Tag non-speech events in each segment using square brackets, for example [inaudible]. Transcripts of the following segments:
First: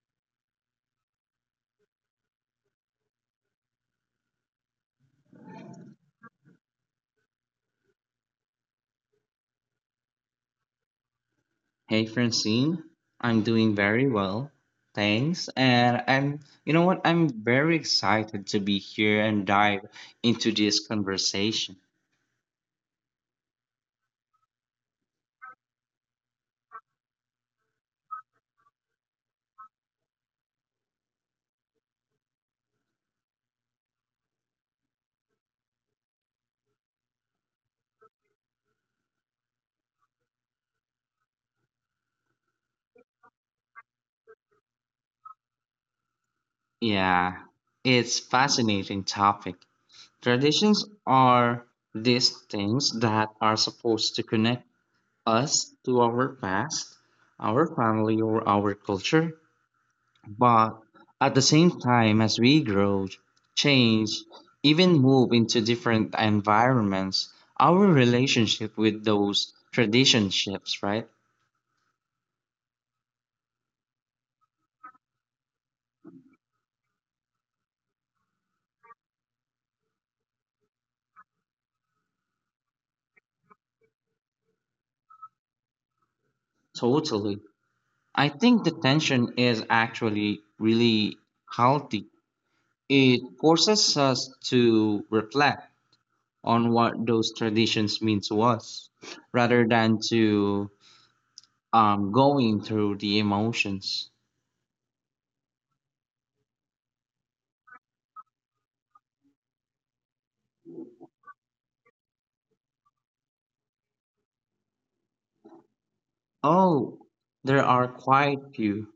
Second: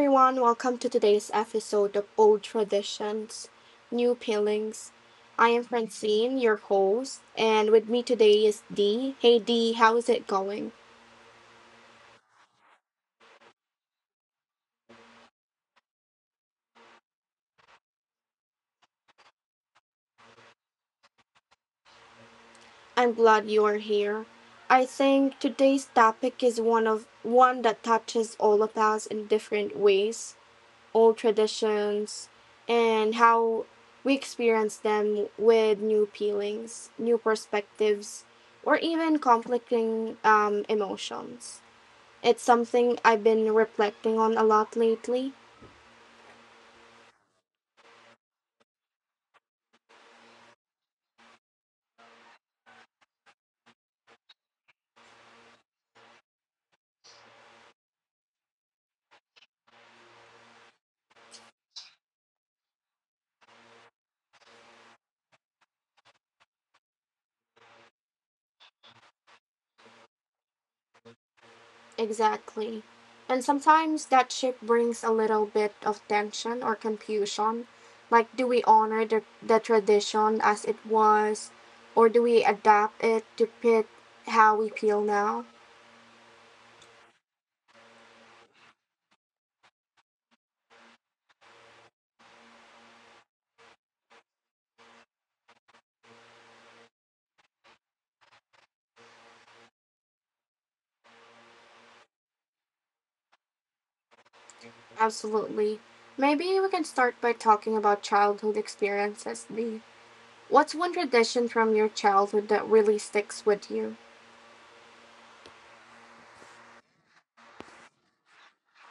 everyone, welcome to today's episode of Old Traditions, New Peelings. I am Francine, your host, and with me today is Dee. Hey Dee, how's it going? Hey Francine, I'm doing very well. Thanks. And I'm, you know what? I'm very excited to be here and dive into this conversation. I'm glad you're here. I think today's topic is one that touches all of us in different ways, old traditions and how we experience them with new peelings, new perspectives, or even conflicting emotions. It's something I've been reflecting on a lot lately. Yeah, it's fascinating topic. Traditions are these things that are supposed to connect us to our past, our family, or our culture. But at the same time, as we grow, change, even move into different environments, our relationship with those traditionships, right? Exactly. And sometimes that shift brings a little bit of tension or confusion. Like, do we honor the tradition as it was, or do we adapt it to fit how we feel now? Totally. I think the tension is actually really healthy. It forces us to reflect on what those traditions mean to us rather than to going through the emotions. Absolutely. Maybe we can start by talking about childhood experiences, Lee. What's one tradition from your childhood that really sticks with you? Oh, there are quite few.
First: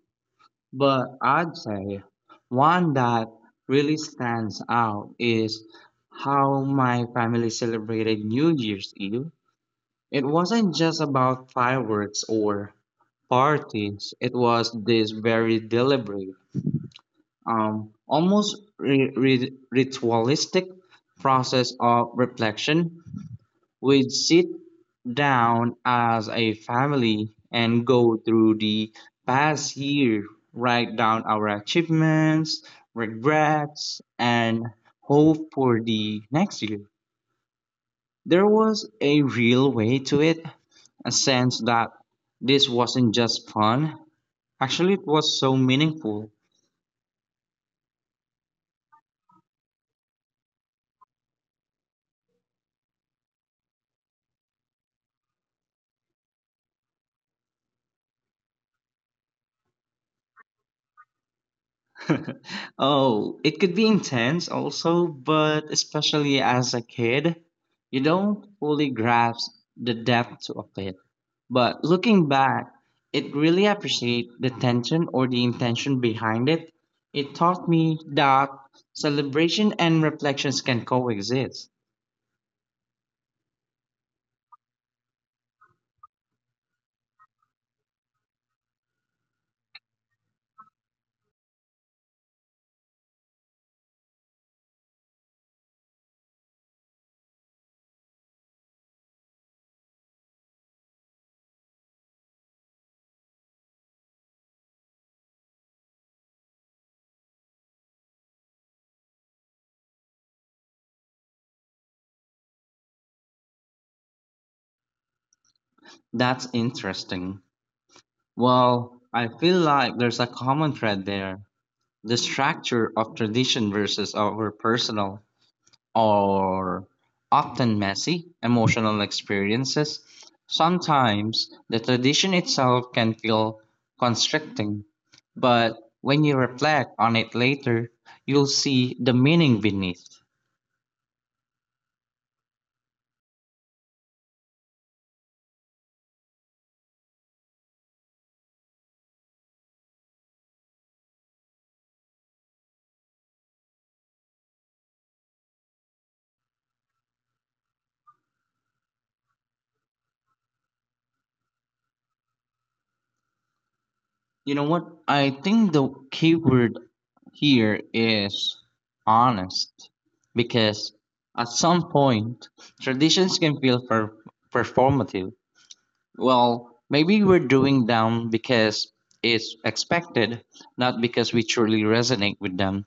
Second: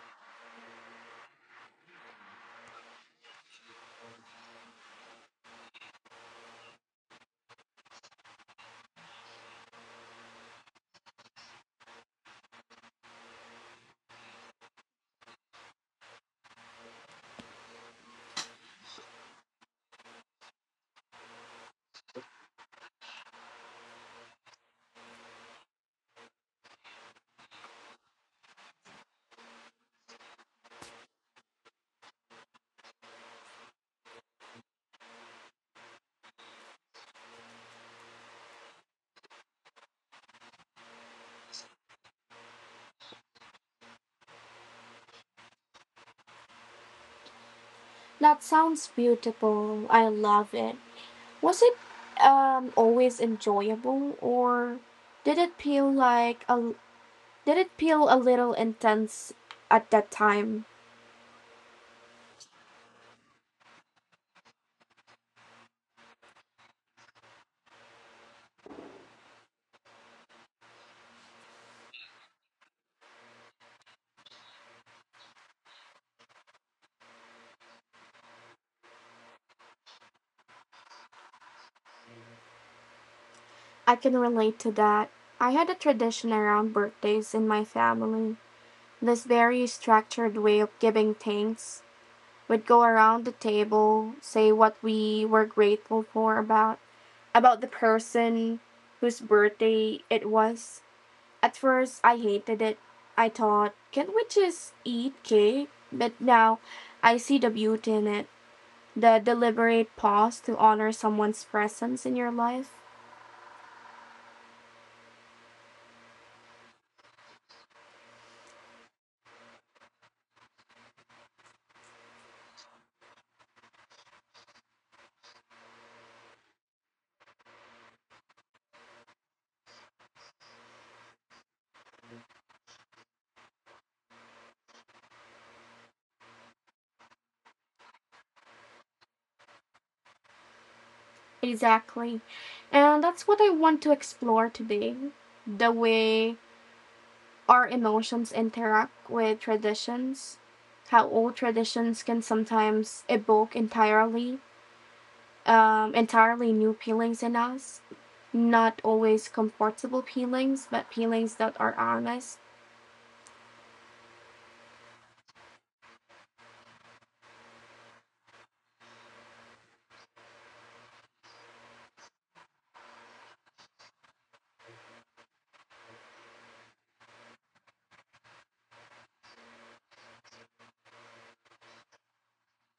But I'd say one that really stands out is how my family celebrated New Year's Eve. It wasn't just about fireworks or parties, it was this very deliberate, almost ritualistic process of reflection. We'd sit down as a family and go through the past year, write down our achievements, regrets, and hope for the next year. There was a real way to it, a sense that this wasn't just fun. Actually, it was so meaningful. That sounds beautiful. I love it. Was it always enjoyable, or did it feel like a did it feel a little intense at that time? [laughs] Oh, it could be intense also, but especially as a kid, you don't fully grasp the depth of it. But looking back, it really appreciate the tension or the intention behind it. It taught me that celebration and reflections can coexist. I can relate to that. I had a tradition around birthdays in my family. This very structured way of giving thanks. We'd go around the table, say what we were grateful for about the person whose birthday it was. At first I hated it. I thought, can't we just eat cake? But now I see the beauty in it. The deliberate pause to honor someone's presence in your life. That's interesting. Well, I feel like there's a common thread there. The structure of tradition versus our personal or often messy emotional experiences, sometimes the tradition itself can feel constricting. But when you reflect on it later, you'll see the meaning beneath. Exactly. And that's what I want to explore today, the way our emotions interact with traditions, how old traditions can sometimes evoke entirely new peelings in us. Not always comfortable peelings, but peelings that are honest. You know what? I think the key word here is honest, because at some point, traditions can feel performative. Well, maybe we're doing them because it's expected, not because we truly resonate with them.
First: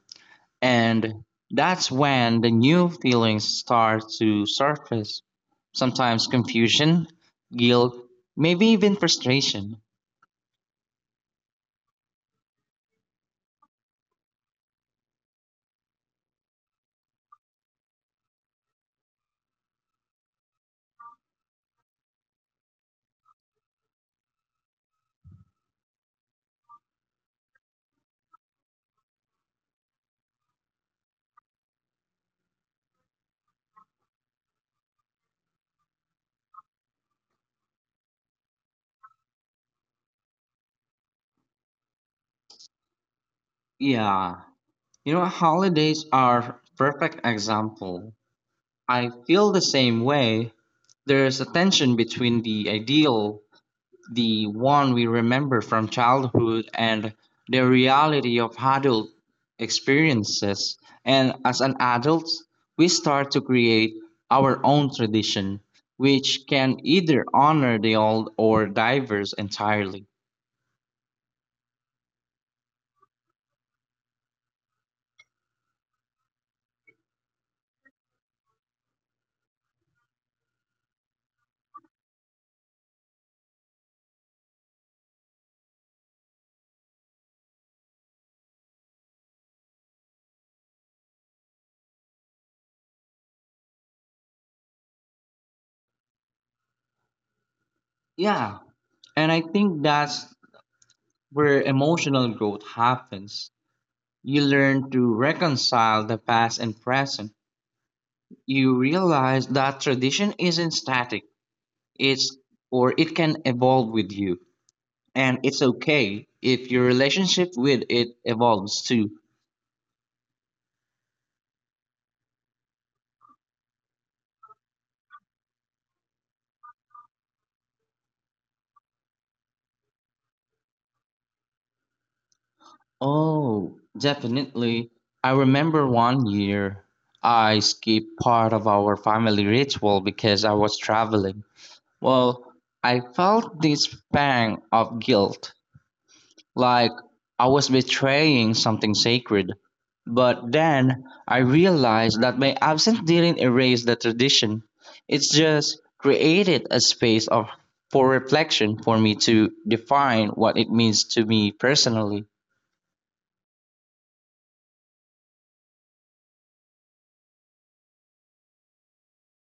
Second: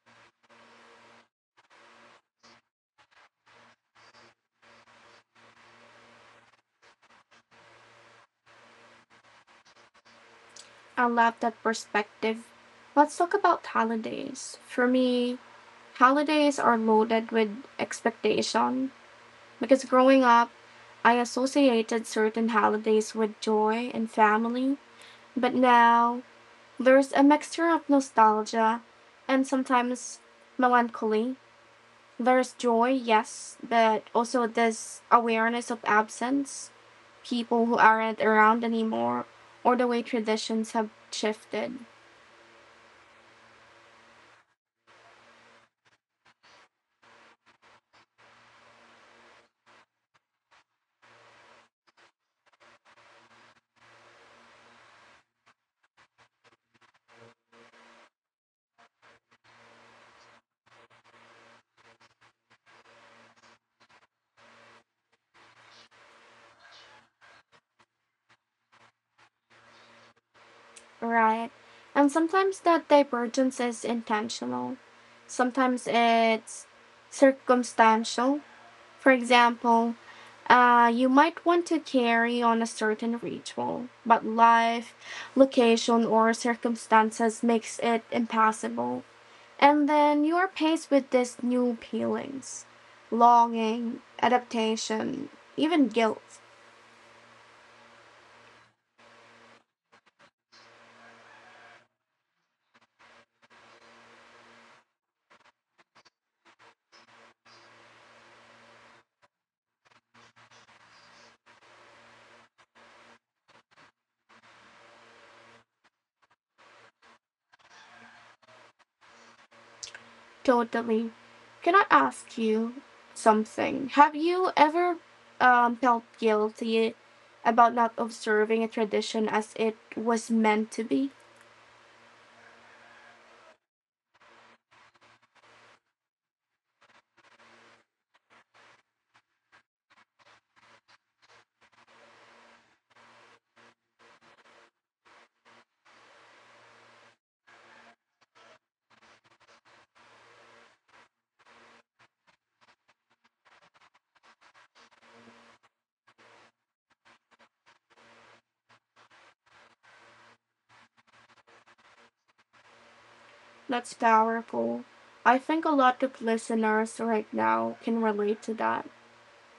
And that's when the new feelings start to surface. Sometimes confusion, guilt, maybe even frustration. I love that perspective. Let's talk about holidays. For me, holidays are loaded with expectation because growing up, I associated certain holidays with joy and family, but now there's a mixture of nostalgia and sometimes melancholy. There's joy, yes, but also this awareness of absence, people who aren't around anymore, or the way traditions have shifted. Yeah, you know, holidays are perfect example. I feel the same way. There's a tension between the ideal, the one we remember from childhood, and the reality of adult experiences. And as an adult, we start to create our own tradition, which can either honor the old or diverse entirely. Right. And sometimes that divergence is intentional, sometimes it's circumstantial. For example, you might want to carry on a certain ritual, but life, location, or circumstances makes it impossible. And then you are faced with these new feelings, longing, adaptation, even guilt. Yeah, and I think that's where emotional growth happens. You learn to reconcile the past and present. You realize that tradition isn't static. It's it can evolve with you. And it's okay if your relationship with it evolves too. Totally. Can I ask you something? Have you ever felt guilty about not observing a tradition as it was meant to be? Oh, definitely. I remember one year I skipped part of our family ritual because I was traveling. Well, I felt this pang of guilt, like I was betraying something sacred. But then I realized that my absence didn't erase the tradition. It's just created a space of for reflection for me to define what it means to me personally. That's powerful. I think a lot of listeners right now can relate to that.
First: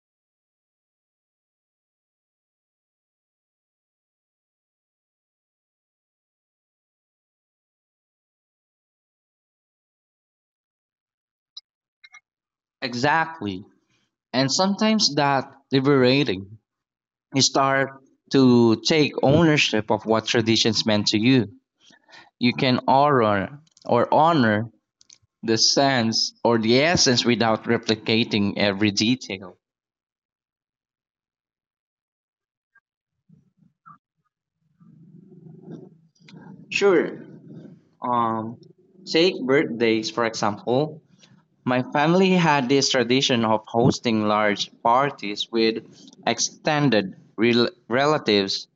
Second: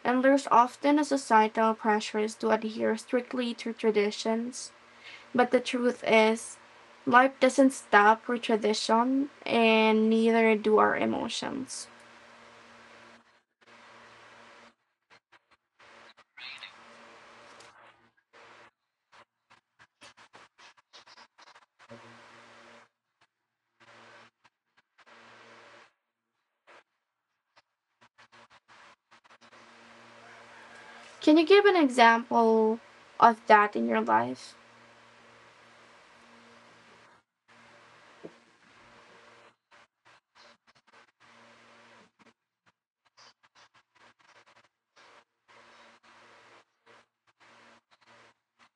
And there's often a societal pressures to adhere strictly to traditions. But the truth is, life doesn't stop for tradition, and neither do our emotions. Exactly. And sometimes that liberating. You start to take ownership of what traditions meant to you. You can honor the sense or the essence without replicating every detail. Can you give an example of that in your life? Sure. Um, Take birthdays for example. My family had this tradition of hosting large parties with extended relatives.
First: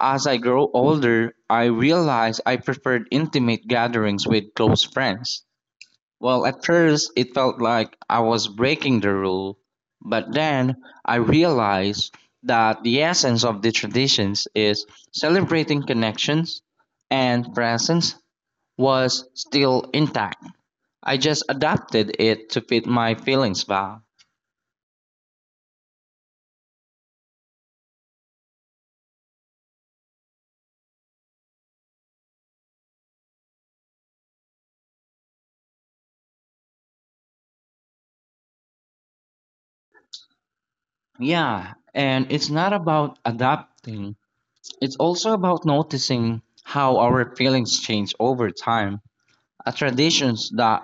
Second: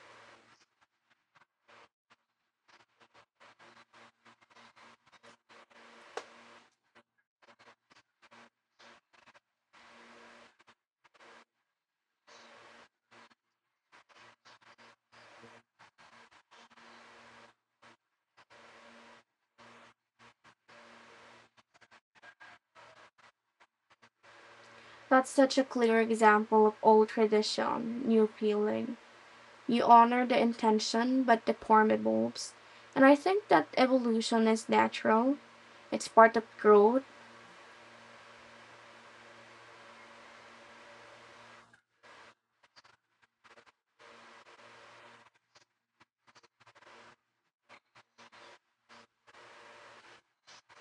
As I grow older, I realized I preferred intimate gatherings with close friends. Well, at first it felt like I was breaking the rule, but then I realized that the essence of the traditions is celebrating connections and presence was still intact. I just adapted it to fit my feelings back. That's such a clear example of old tradition, new feeling. You honor the intention, but the form evolves. And I think that evolution is natural, it's part of growth. Yeah, and it's not about adapting, it's also about noticing how our feelings change over time. A traditions that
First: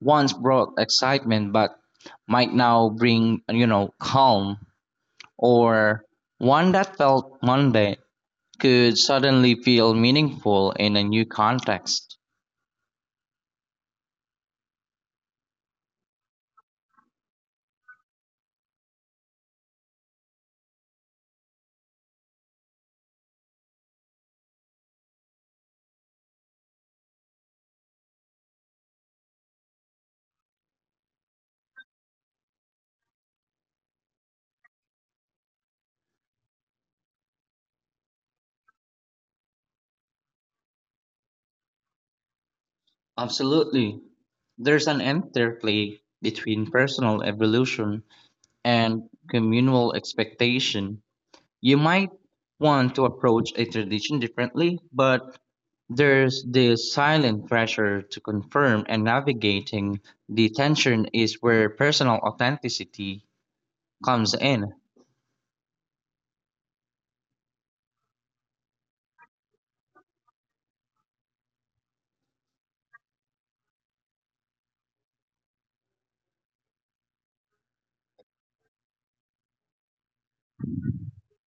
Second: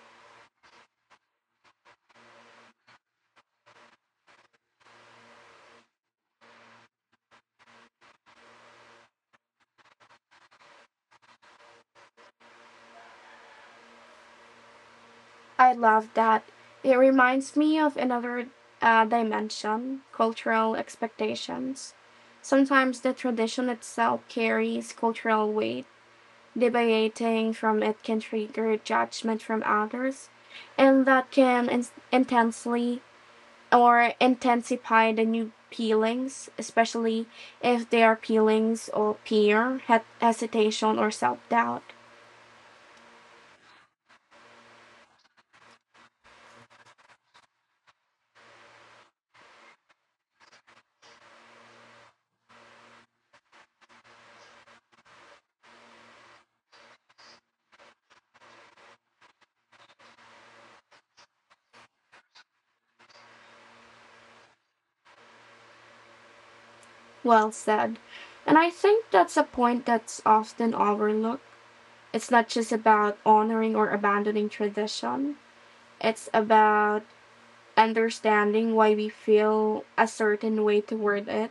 once brought excitement but might now bring, you know, calm, or one that felt mundane could suddenly feel meaningful in a new context. I love that. It reminds me of another dimension, cultural expectations. Sometimes the tradition itself carries cultural weight. Deviating from it can trigger judgment from others, and that can in- intensely or intensify the new feelings, especially if they are feelings of fear, hesitation, or self doubt. Absolutely. There's an interplay between personal evolution and communal expectation. You might want to approach a tradition differently, but there's this silent pressure to confirm, and navigating the tension is where personal authenticity comes in. Well said. And I think that's a point that's often overlooked. It's not just about honoring or abandoning tradition, it's about understanding why we feel a certain way toward it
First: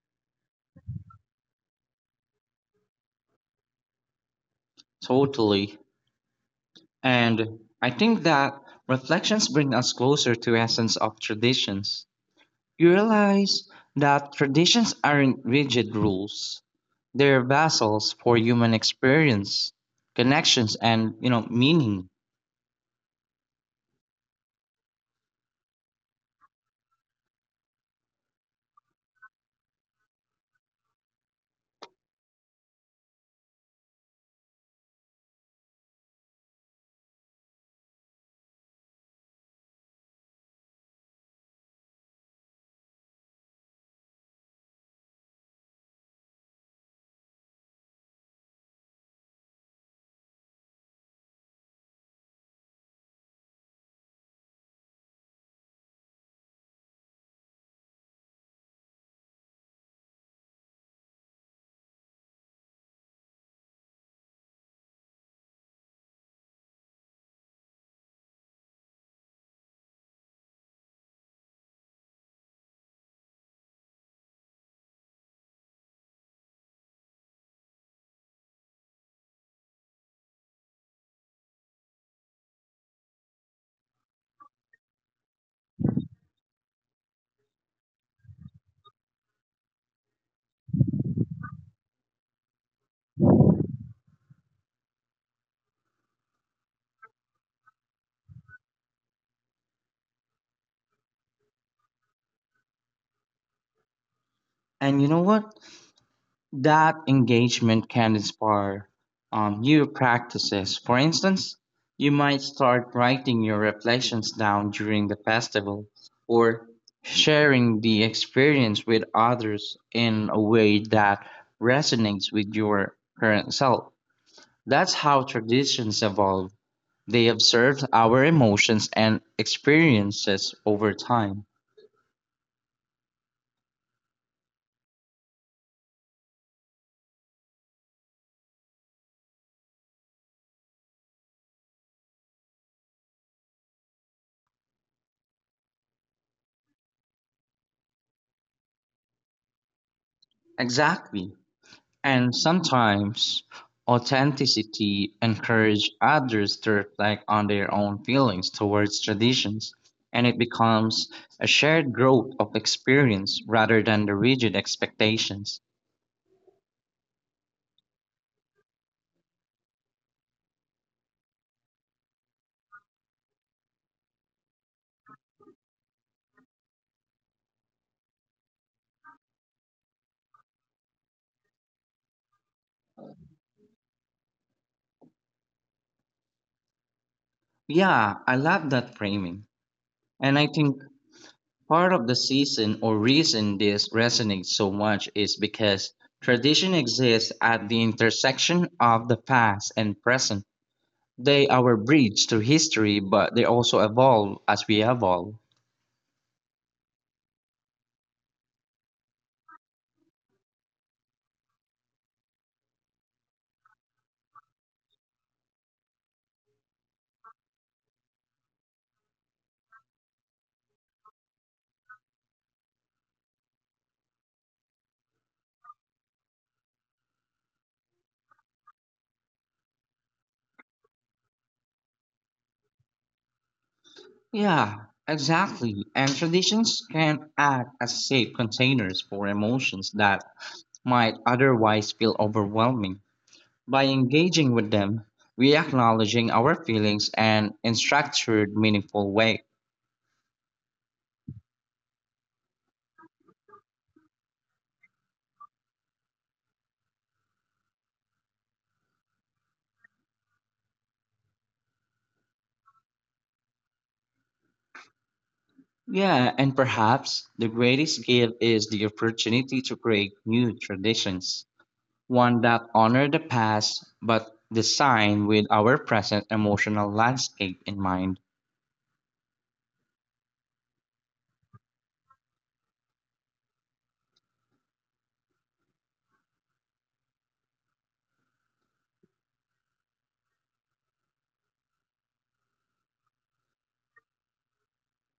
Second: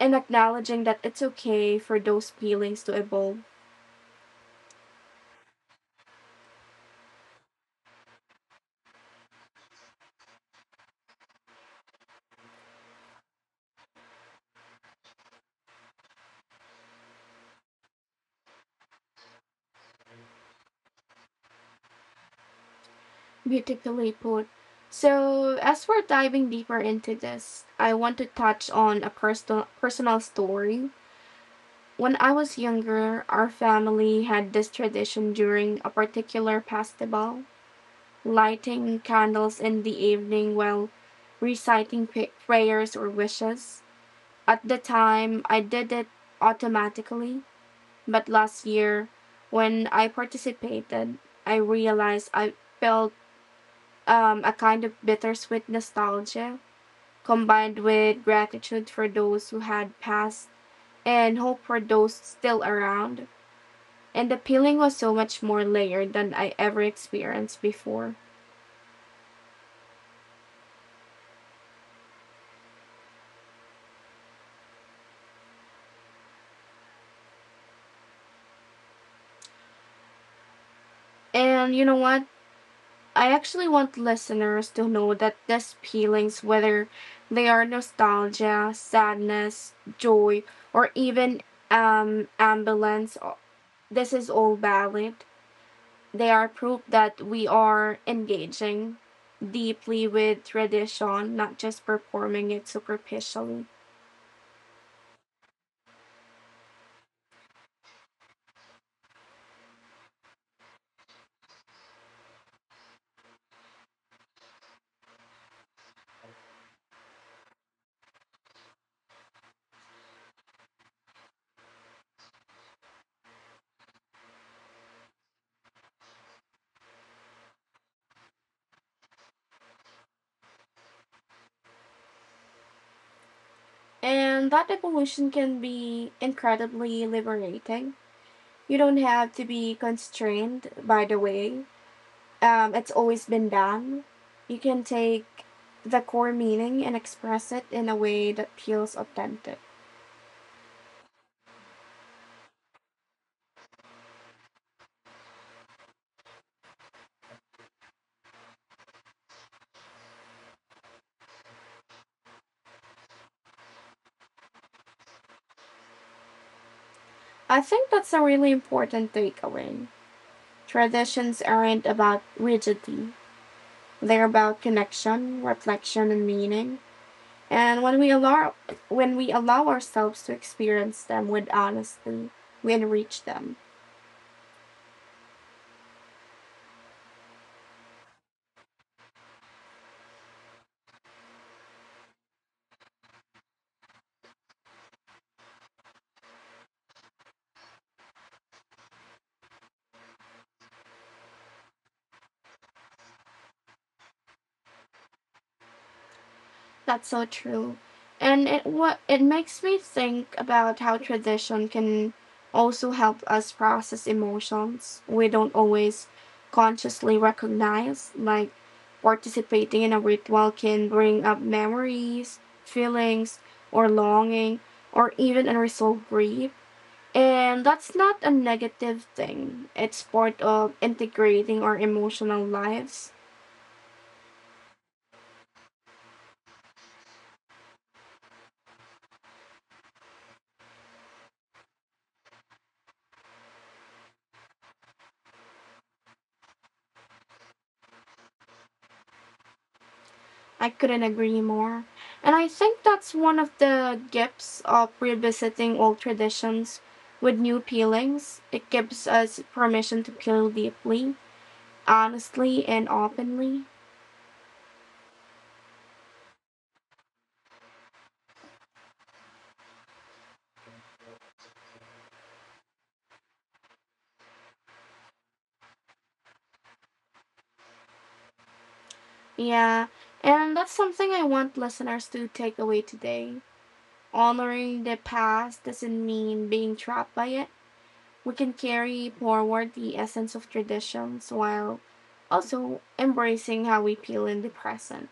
and acknowledging that it's okay for those feelings to evolve. Totally. And I think that reflections bring us closer to essence of traditions. You realize that traditions aren't rigid rules. They're vessels for human experience, connections, and you know meaning. Beautifully put. So, as we're diving deeper into this, I want to touch on a personal story. When I was younger, our family had this tradition during a particular festival, lighting candles in the evening while reciting prayers or wishes. At the time, I did it automatically, but last year, when I participated, I realized I felt a kind of bittersweet nostalgia combined with gratitude for those who had passed and hope for those still around. And the feeling was so much more layered than I ever experienced before. And you know what? I actually want listeners to know that these feelings, whether they are nostalgia, sadness, joy, or even ambulance, this is all valid. They are proof that we are engaging deeply with tradition, not just performing it superficially. And you know what? That engagement can inspire new practices. For instance, you might start writing your reflections down during the festival or sharing the experience with others in a way that resonates with your current self. That's how traditions evolve. They observe our emotions and experiences over time. And that evolution can be incredibly liberating. You don't have to be constrained by the way it's always been done. You can take the core meaning and express it in a way that feels authentic. Exactly. And sometimes authenticity encourages others to reflect on their own feelings towards traditions, and it becomes a shared growth of experience rather than the rigid expectations. I think that's a really important takeaway. Traditions aren't about rigidity. They're about connection, reflection, and meaning. And when we allow ourselves to experience them with honesty, we enrich them. Yeah, I love that framing. And I think part of the season or reason this resonates so much is because tradition exists at the intersection of the past and present. They are a bridge to history, but they also evolve as we evolve. That's so true. And it what it makes me think about how tradition can also help us process emotions we don't always consciously recognize, like participating in a ritual can bring up memories, feelings, or longing, or even unresolved grief. And that's not a negative thing. It's part of integrating our emotional lives. Yeah, exactly. And traditions can act as safe containers for emotions that might otherwise feel overwhelming. By engaging with them, we acknowledging our feelings and in structured, meaningful way. I couldn't agree more. And I think that's one of the gifts of revisiting old traditions with new feelings. It gives us permission to feel deeply, honestly, and openly. Yeah, and perhaps the greatest gift is the opportunity to create new traditions, one that honor the past but designed with our present emotional landscape in mind. Yeah, and that's something I want listeners to take away today. Honoring the past doesn't mean being trapped by it. We can carry forward the essence of traditions while also embracing how we feel in the present.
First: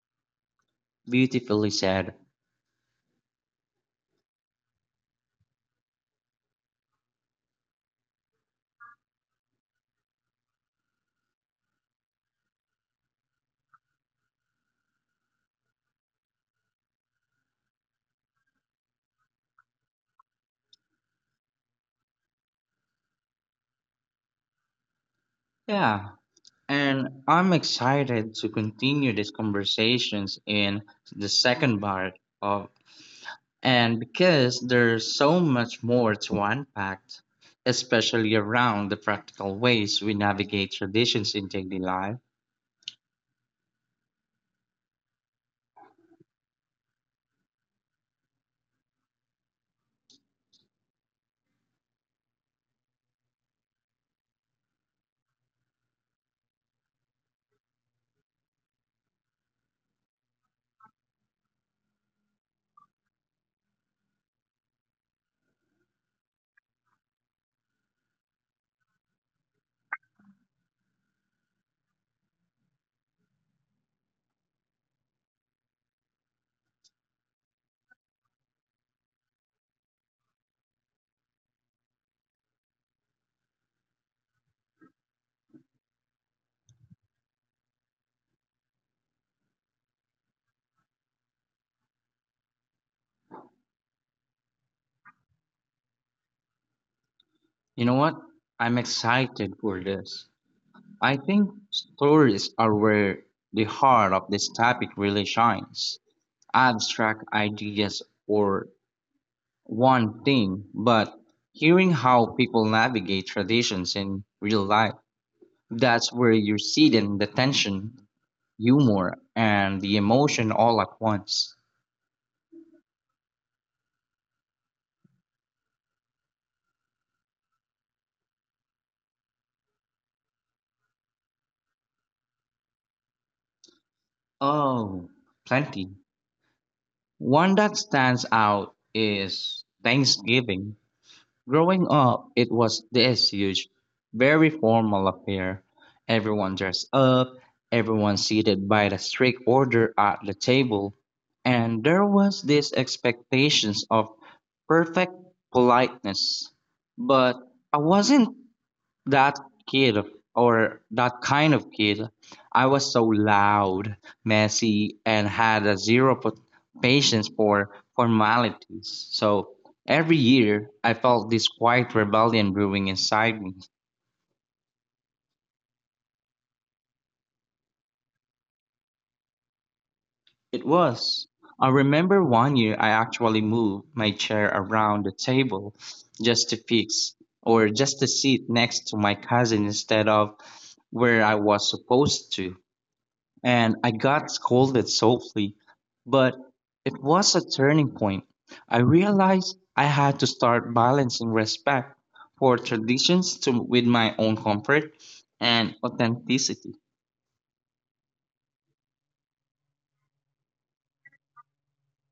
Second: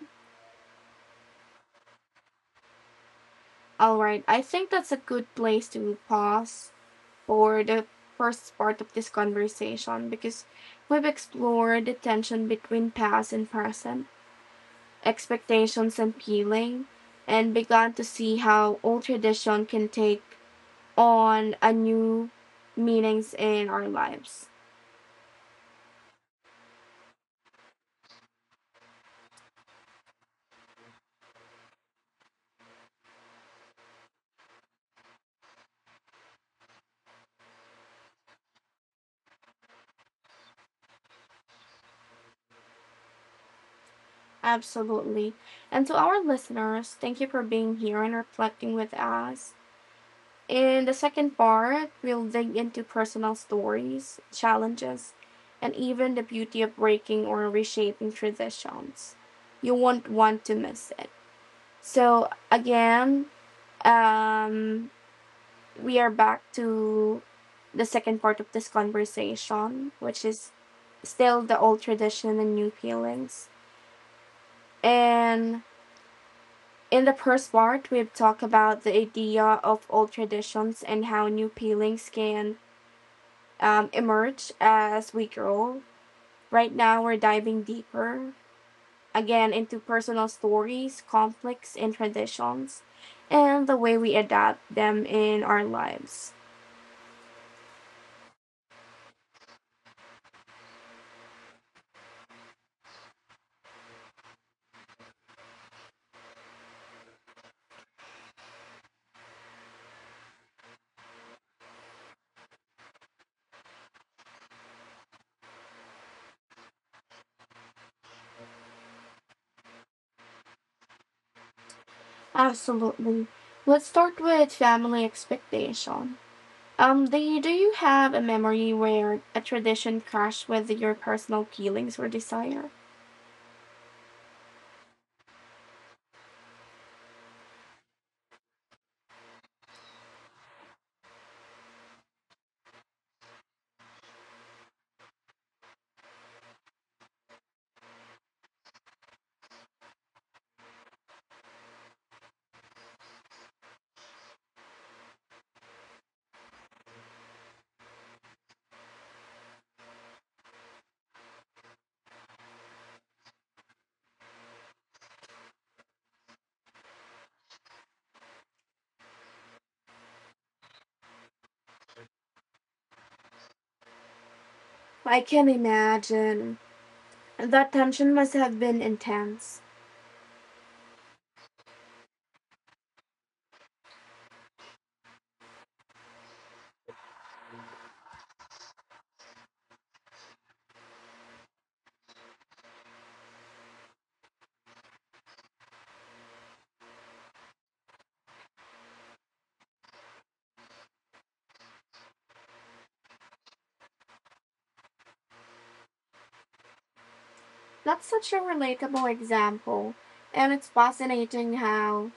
Beautifully said. All right, I think that's a good place to pause for the first part of this conversation because we've explored the tension between past and present, expectations and feeling, and begun to see how old tradition can take on a new meanings in our lives. Yeah, and I'm excited to continue these conversations in the second part of, and because there's so much more to unpack, especially around the practical ways we navigate traditions in daily life. Absolutely. And to our listeners, thank you for being here and reflecting with us. In the second part, we'll dig into personal stories, challenges, and even the beauty of breaking or reshaping traditions. You won't want to miss it. So, again, um, we are back to the second part of this conversation, which is still the old tradition and new feelings. And in the first part, we've talked about the idea of old traditions and how new feelings can emerge as we grow. Right now, we're diving deeper again into personal stories, conflicts, and traditions, and the way we adapt them in our lives. You know what? I'm excited for this. I think stories are where the heart of this topic really shines. Abstract ideas or one thing, but hearing how people navigate traditions in real life, that's where you see then the tension, humor, and the emotion all at once. Absolutely. Let's start with family expectation. Do you have a memory where a tradition crashed with your personal feelings or desire? Oh, plenty. One that stands out is Thanksgiving. Growing up, it was this huge, very formal affair. Everyone dressed up, everyone seated by the strict order at the table, and there was this expectations of perfect politeness. But I wasn't that kid, or that kind of kid, I was so loud, messy, and had a zero patience for formalities. So every year, I felt this quiet rebellion brewing inside me. I can imagine. That tension must have been intense. It was. I remember one year I actually moved my chair around the table just to fix just to sit next to my cousin instead of where I was supposed to. And I got scolded softly, but it was a turning point. I realized I had to start balancing respect for traditions to, with my own comfort and authenticity. That's such a relatable example, and it's fascinating how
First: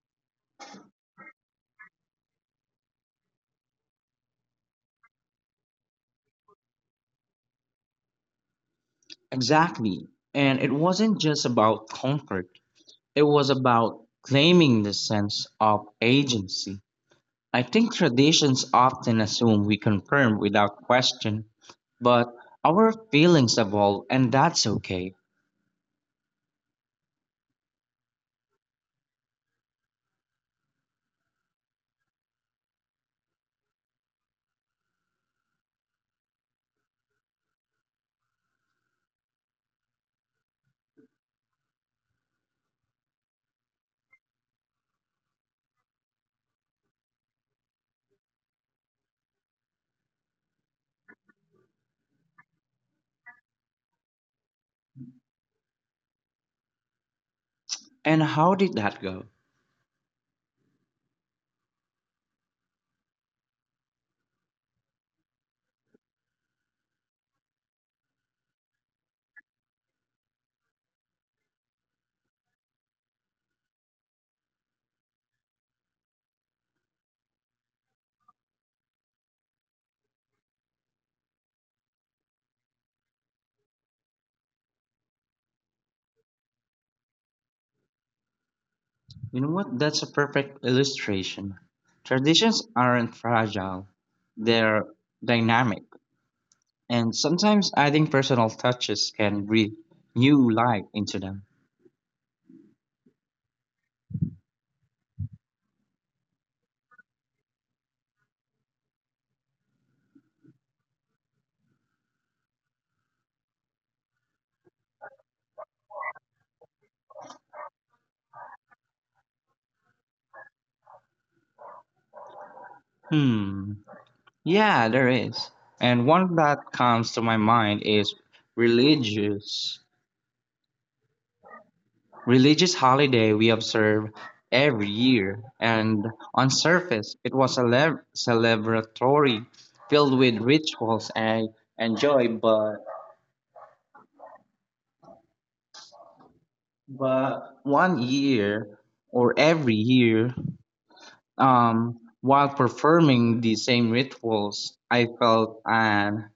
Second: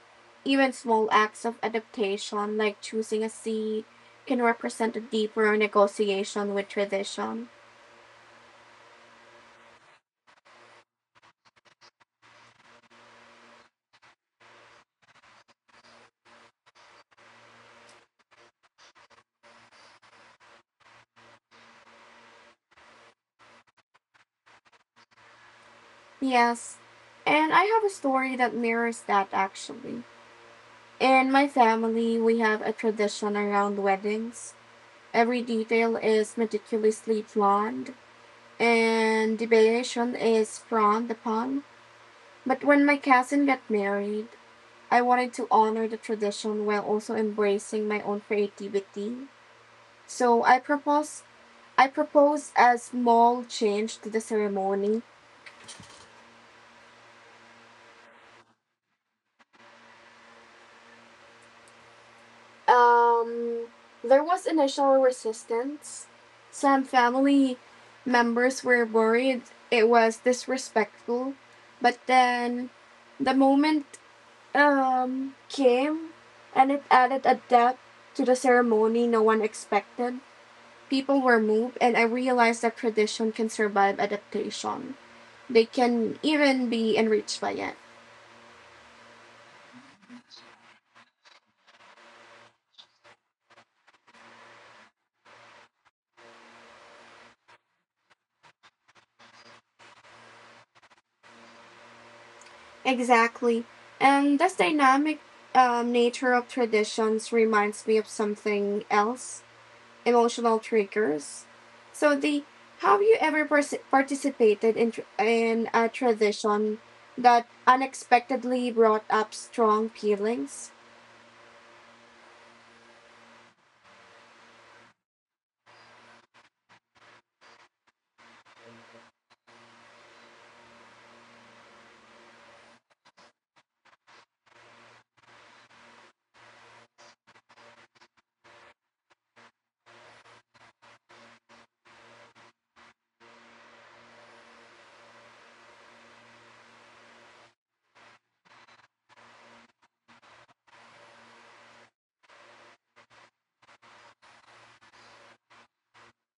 even small acts of adaptation, like choosing a seat, can represent a deeper negotiation with tradition. Exactly. And it wasn't just about comfort, it was about claiming the sense of agency. I think traditions often assume we confirm without question, but our feelings evolve, and that's okay. Yes, and I have a story that mirrors that actually. In my family, we have a tradition around weddings. Every detail is meticulously planned, and deviation is frowned upon. But when my cousin got married, I wanted to honor the tradition while also embracing my own creativity. So I proposed a small change to the ceremony. And how did that go? Um, there was initial resistance. Some family members were worried it was disrespectful, but then the moment came and it added a depth to the ceremony no one expected. People were moved, and I realized that tradition can survive adaptation. They can even be enriched by it. You know what? That's a perfect illustration. Traditions aren't fragile, they're dynamic, and sometimes adding personal touches can breathe new life into them. Exactly. And this dynamic nature of traditions reminds me of something else, emotional triggers. So, the have you ever pers- participated in, tr- in a tradition that unexpectedly brought up strong feelings? Hmm. Yeah, there is. And one that comes to my mind is religious religious holiday we observe every year, and on surface it was a celebratory, filled with rituals and joy. But one year or every year, while performing the same rituals, I felt an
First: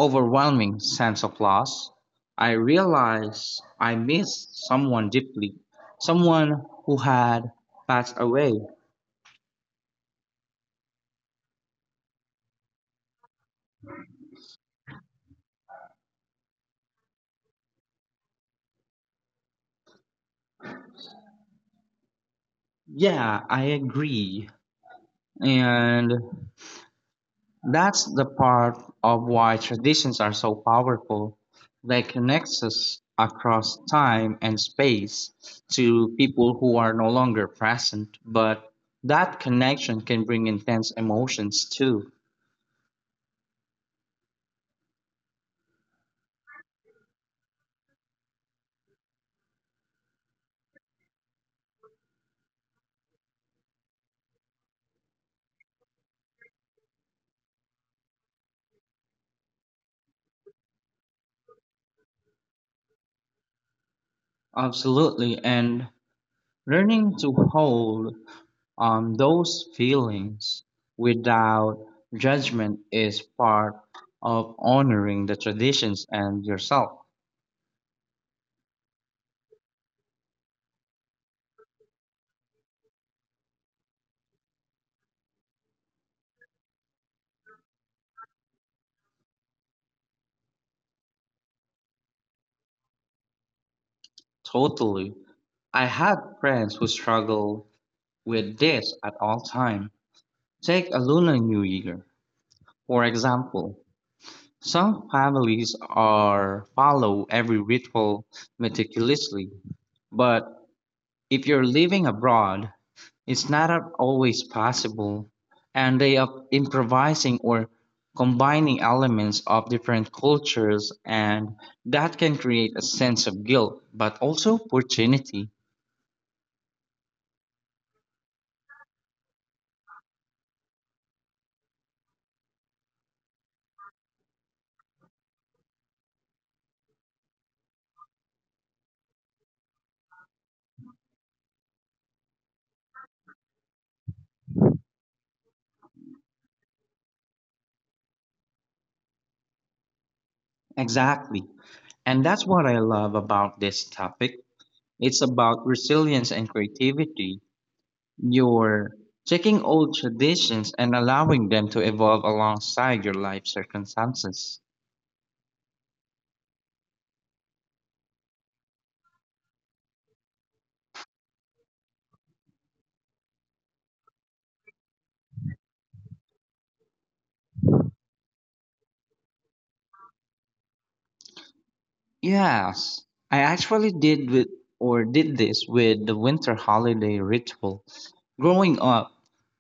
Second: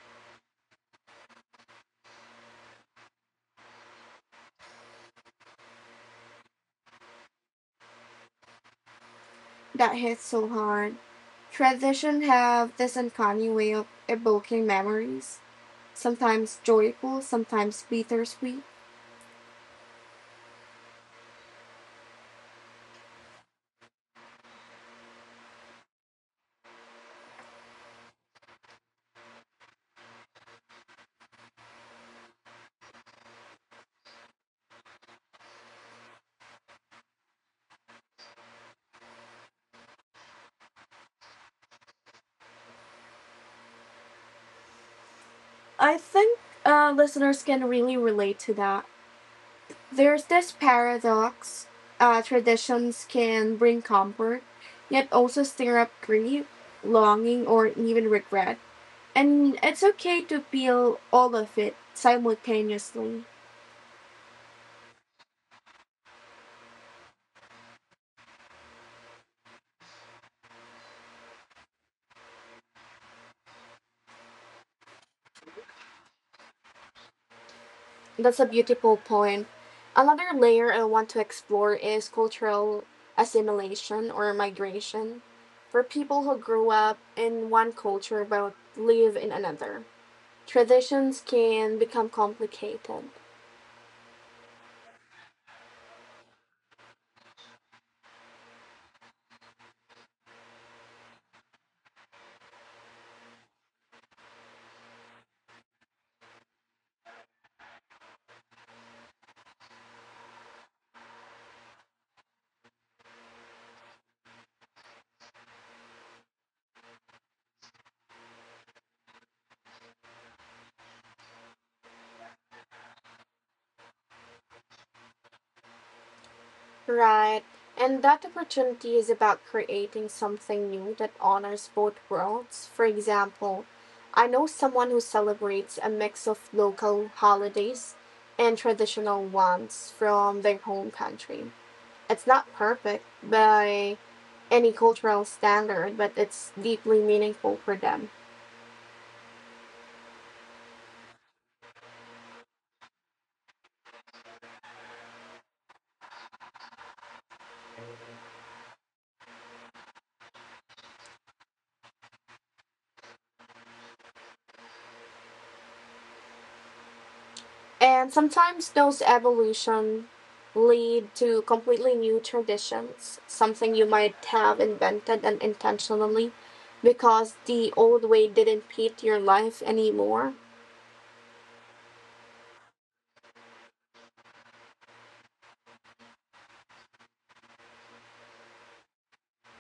overwhelming sense of loss. I realized I missed someone deeply, someone who had passed away. That hits so hard. Traditions have this uncanny way of evoking memories, sometimes joyful, sometimes bittersweet. Yeah, I agree. And that's the part of why traditions are so powerful. They connect us across time and space to people who are no longer present, but that connection can bring intense emotions too. I think listeners can really relate to that. There's this paradox, traditions can bring comfort, yet also stir up grief, longing, or even regret. And it's okay to feel all of it simultaneously. Absolutely. And learning to hold on those feelings without judgment is part of honoring the traditions and yourself. That's a beautiful point. Another layer I want to explore is cultural assimilation or migration, for people who grew up in one culture but live in another. Traditions can become complicated, Totally. I had friends who struggle with this at all time. Take a Lunar New Year, for example. Some families are follow every ritual meticulously, but if you're living abroad, it's not at always possible, and they are improvising or combining elements of different cultures, and that can create a sense of guilt, but also opportunity. right? And that opportunity is about creating something new that honors both worlds. For example, I know someone who celebrates a mix of local holidays and traditional ones from their home country. It's not perfect by any cultural standard, but it's deeply meaningful for them. Exactly. And that's what I love about this topic. It's about resilience and creativity. You're taking old traditions and allowing them to evolve alongside your life circumstances. And sometimes those evolution lead to completely new traditions, something you might have invented unintentionally because the old way didn't fit your life anymore. Yes, I actually did with or did this with the winter holiday ritual. Growing up,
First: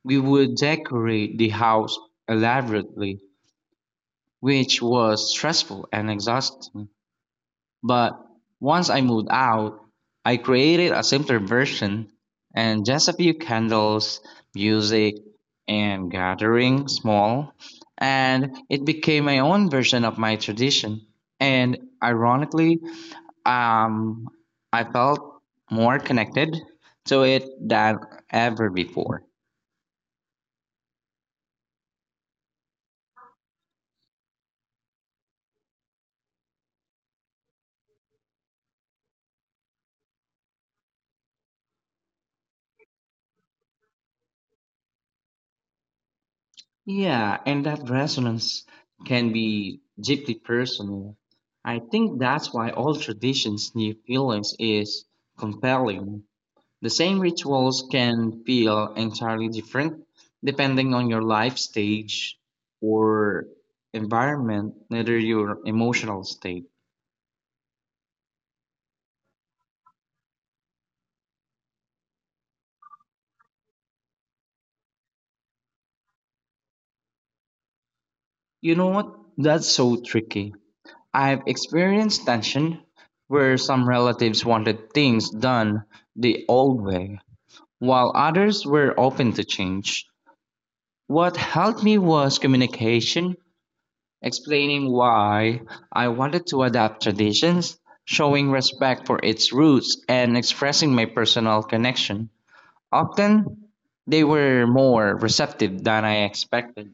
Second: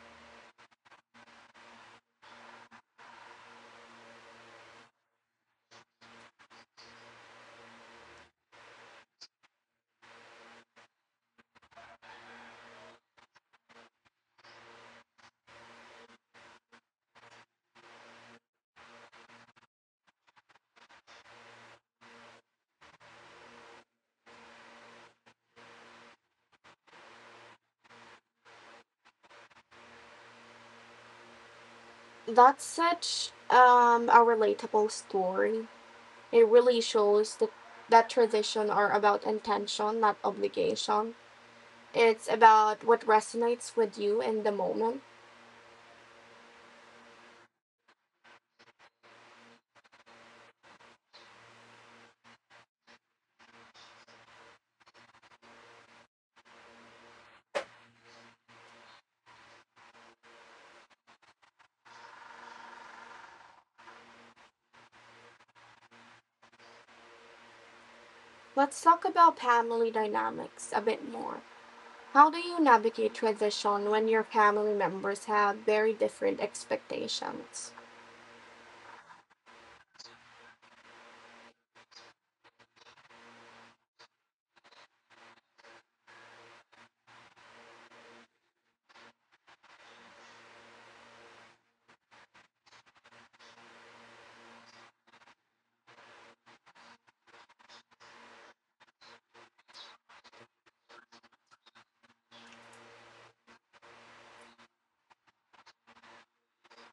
we would decorate the house elaborately, which was stressful and exhausting. But once I moved out, I created a simpler version and just a few candles, music, and gathering small, and it became my own version of my tradition. And ironically, um, I felt more connected to it than ever before. That's such a relatable story. It really shows that traditions are about intention, not obligation. It's about what resonates with you in the moment. Yeah, and that resonance can be deeply personal. I think that's why all traditions' new feelings is compelling. The same rituals can feel entirely different depending on your life stage or environment, neither your emotional state. Let's talk about family dynamics a bit more. How do you navigate transition when your family members have very different expectations? You know what? That's so tricky. I've experienced tension where some relatives wanted things done the old way. While others were open to change, what helped me was communication, explaining why I wanted to adapt traditions, showing respect for its roots, and expressing my personal connection. Often, they were more receptive than I expected.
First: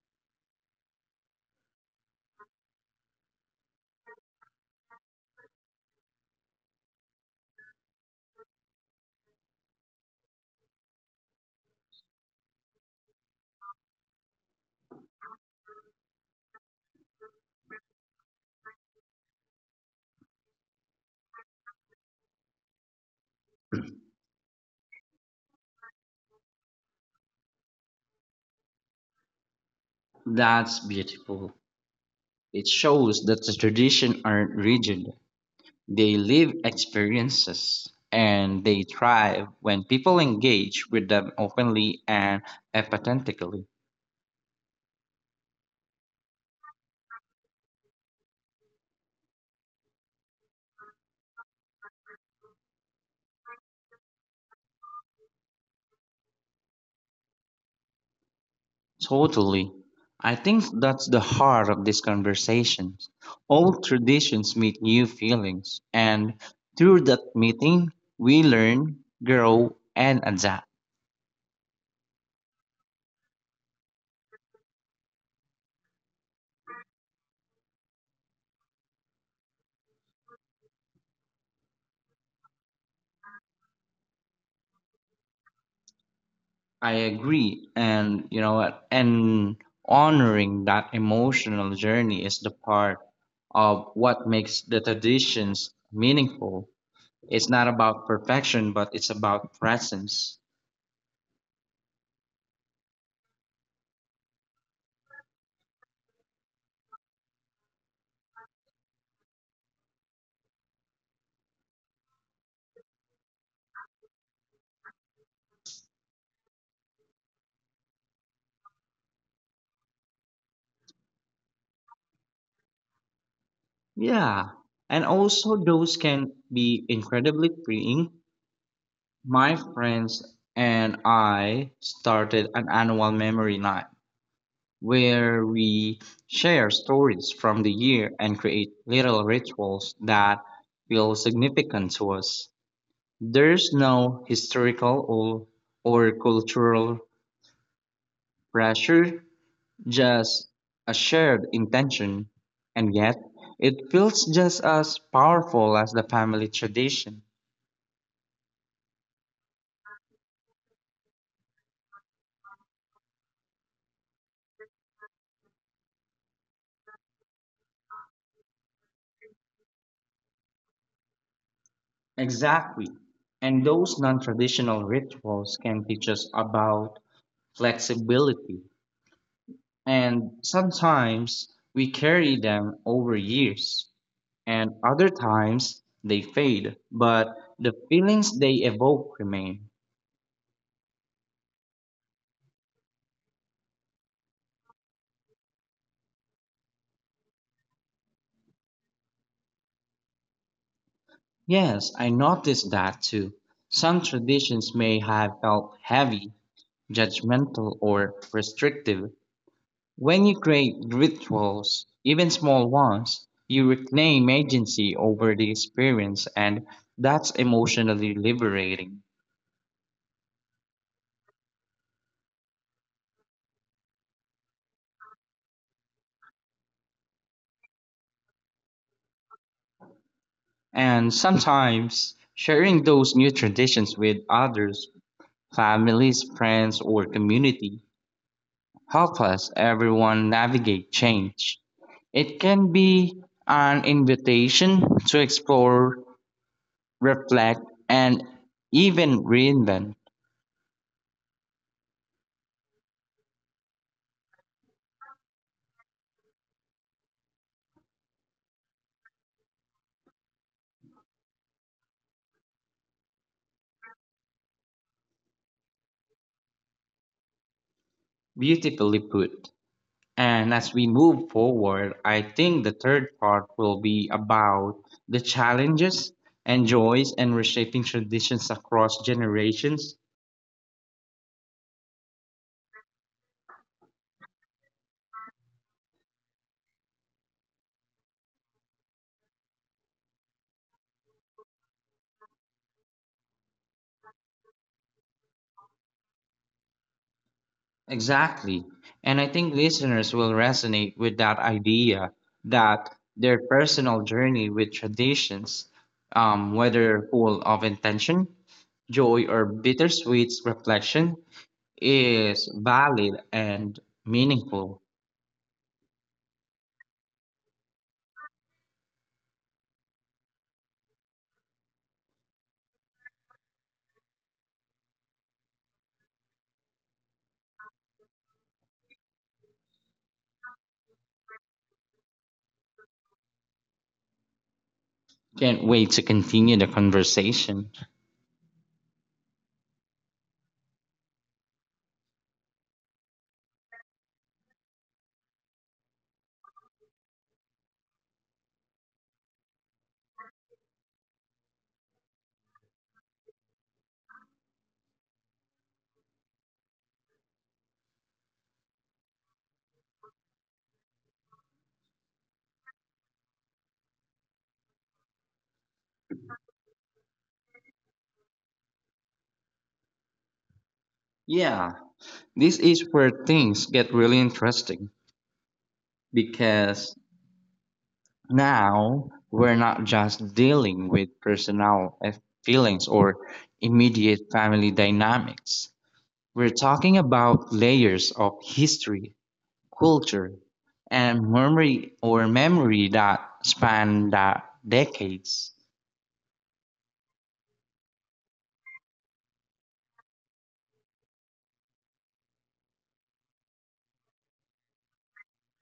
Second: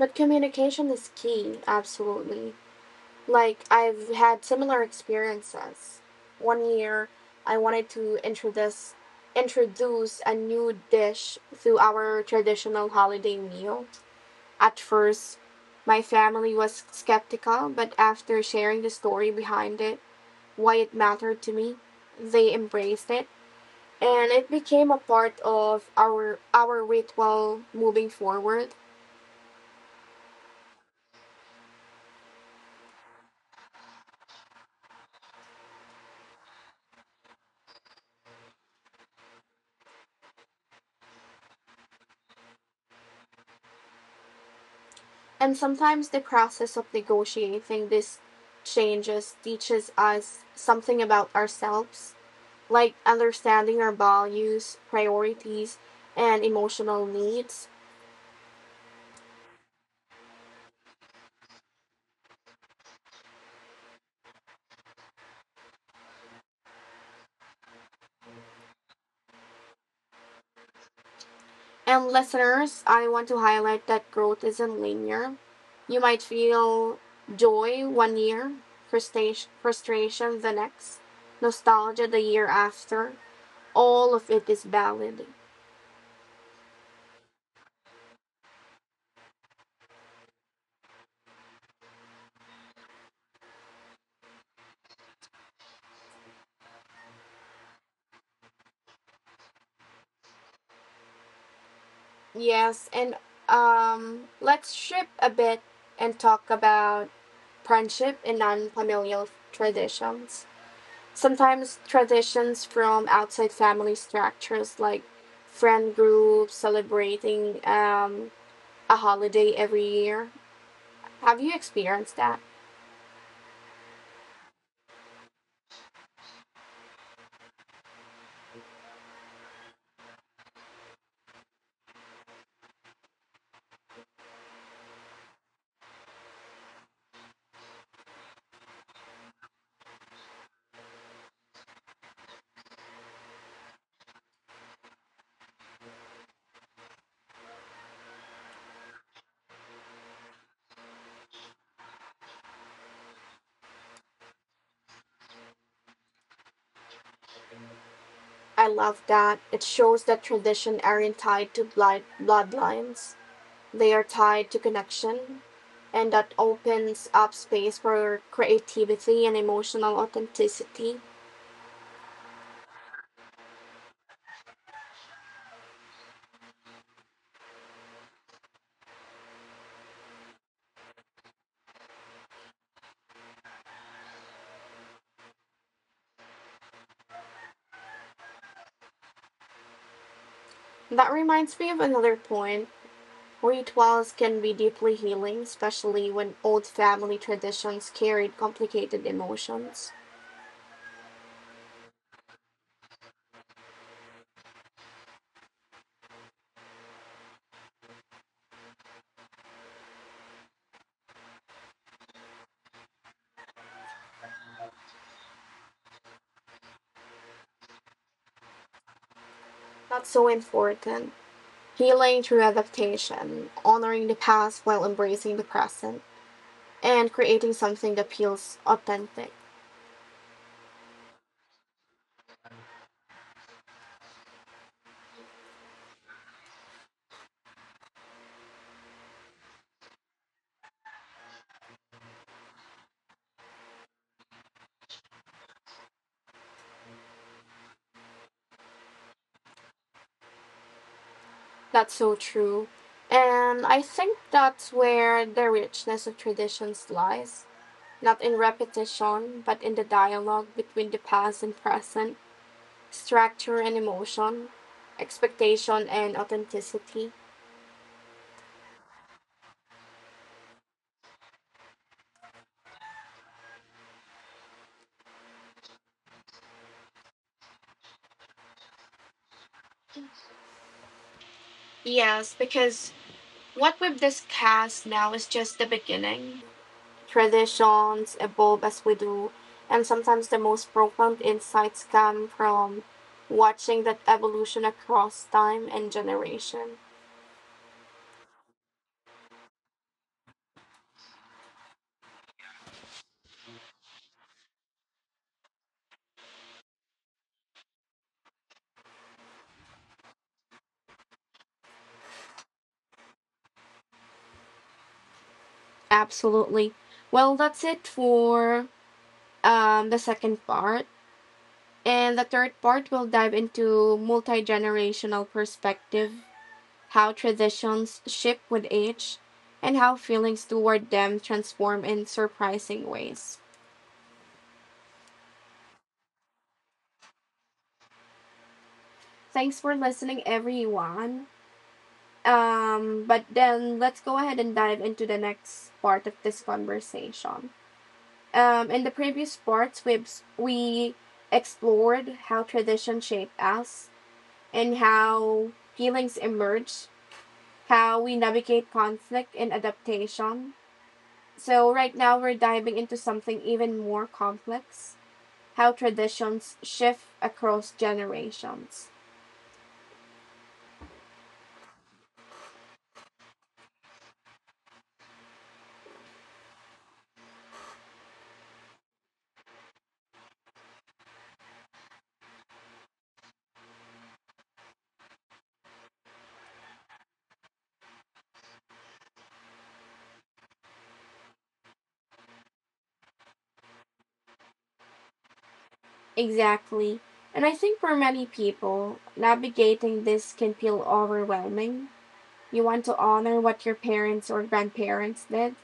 But communication is key, absolutely. Like, I've had similar experiences. One year, I wanted to introduce a new dish to our traditional holiday meal. At first, my family was skeptical, but after sharing the story behind it, why it mattered to me, they embraced it, and it became a part of our ritual moving forward. That's beautiful. It shows that the tradition aren't rigid. They live experiences and they thrive when people engage with them openly and empathetically. And sometimes the process of negotiating these changes teaches us something about ourselves, like understanding our values, priorities, and emotional needs. Totally. I think that's the heart of this conversation. All traditions meet new feelings, and through that meeting, we learn, grow, and adapt. And listeners, I want to highlight that growth isn't linear. You might feel joy one year, frustration the next, nostalgia the year after. All of it is valid. I agree, and you know what? And honoring that emotional journey is the part of what makes the traditions meaningful. It's not about perfection, but it's about presence. Yes, and let's shift a bit and talk about friendship and non-familial traditions. Sometimes traditions from outside family structures like friend groups celebrating a holiday every year. Have you experienced that? Yeah. And also, those can be incredibly freeing. My friends and I started an annual memory night where we share stories from the year and create little rituals that feel significant to us. There's no historical or cultural pressure, just a shared intention, and yet it feels just as powerful as the family tradition. I love that. It shows that traditions aren't tied to bloodlines. They are tied to connection, and that opens up space for creativity and emotional authenticity. Exactly. And those non traditional rituals can teach us about flexibility. And sometimes we carry them over years, and other times they fade, but the feelings they evoke remain. That reminds me of another point. Rituals can be deeply healing, especially when old family traditions carried complicated emotions. Yes, I noticed that too. Some traditions may have felt heavy, judgmental, or restrictive. When you create rituals, even small ones, you reclaim agency over the experience, and that's emotionally liberating. That's so important. Healing through adaptation, honoring the past while embracing the present, and creating something that feels authentic. And sometimes sharing those new traditions with others, families, friends, or community, help us everyone navigate change. It can be an invitation to explore, reflect, and even reinvent. That's so true. And I think that's where the richness of traditions lies, not in repetition, but in the dialogue between the past and present, structure and emotion, expectation and authenticity. Beautifully put. And as we move forward, I think the third part will be about the challenges and joys and reshaping traditions across generations. Yes, because what we've discussed now is just the beginning. Traditions evolve as we do, and sometimes the most profound insights come from watching that evolution across time and generation. Exactly. And I think listeners will resonate with that idea that their personal journey with traditions, whether full of intention, joy, or bittersweet reflection, is valid and meaningful. Absolutely. Well, that's it for the second part. And the third part will dive into multi generational perspective, how traditions shift with age, and how feelings toward them transform in surprising ways. Can't wait to continue the conversation. Thanks for listening, everyone. But then let's go ahead and dive into the next part of this conversation. In the previous parts, we explored how tradition shape us and how feelings emerge, how we navigate conflict and adaptation. So right now we're diving into something even more complex, how traditions shift across generations. Yeah, this is where things get really interesting because now we're not just dealing with personal feelings or immediate family dynamics. We're talking about layers of history, culture, and memory that span that decades. Exactly. And I think for many people, navigating this can feel overwhelming. You want to honor what your parents or grandparents did,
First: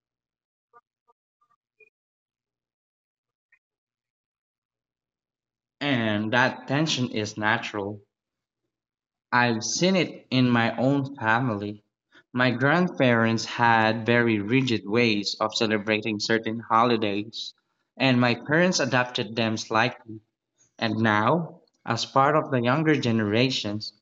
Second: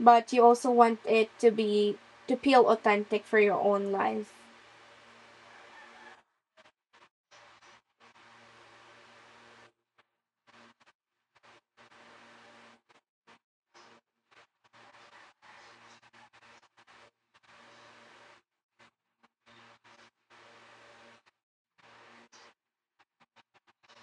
but you also want it to be to feel authentic for your own life. And that tension is natural. I've seen it in my own family. My grandparents had very rigid ways of celebrating certain holidays, and my parents adapted them slightly. And now, as part of the younger generations,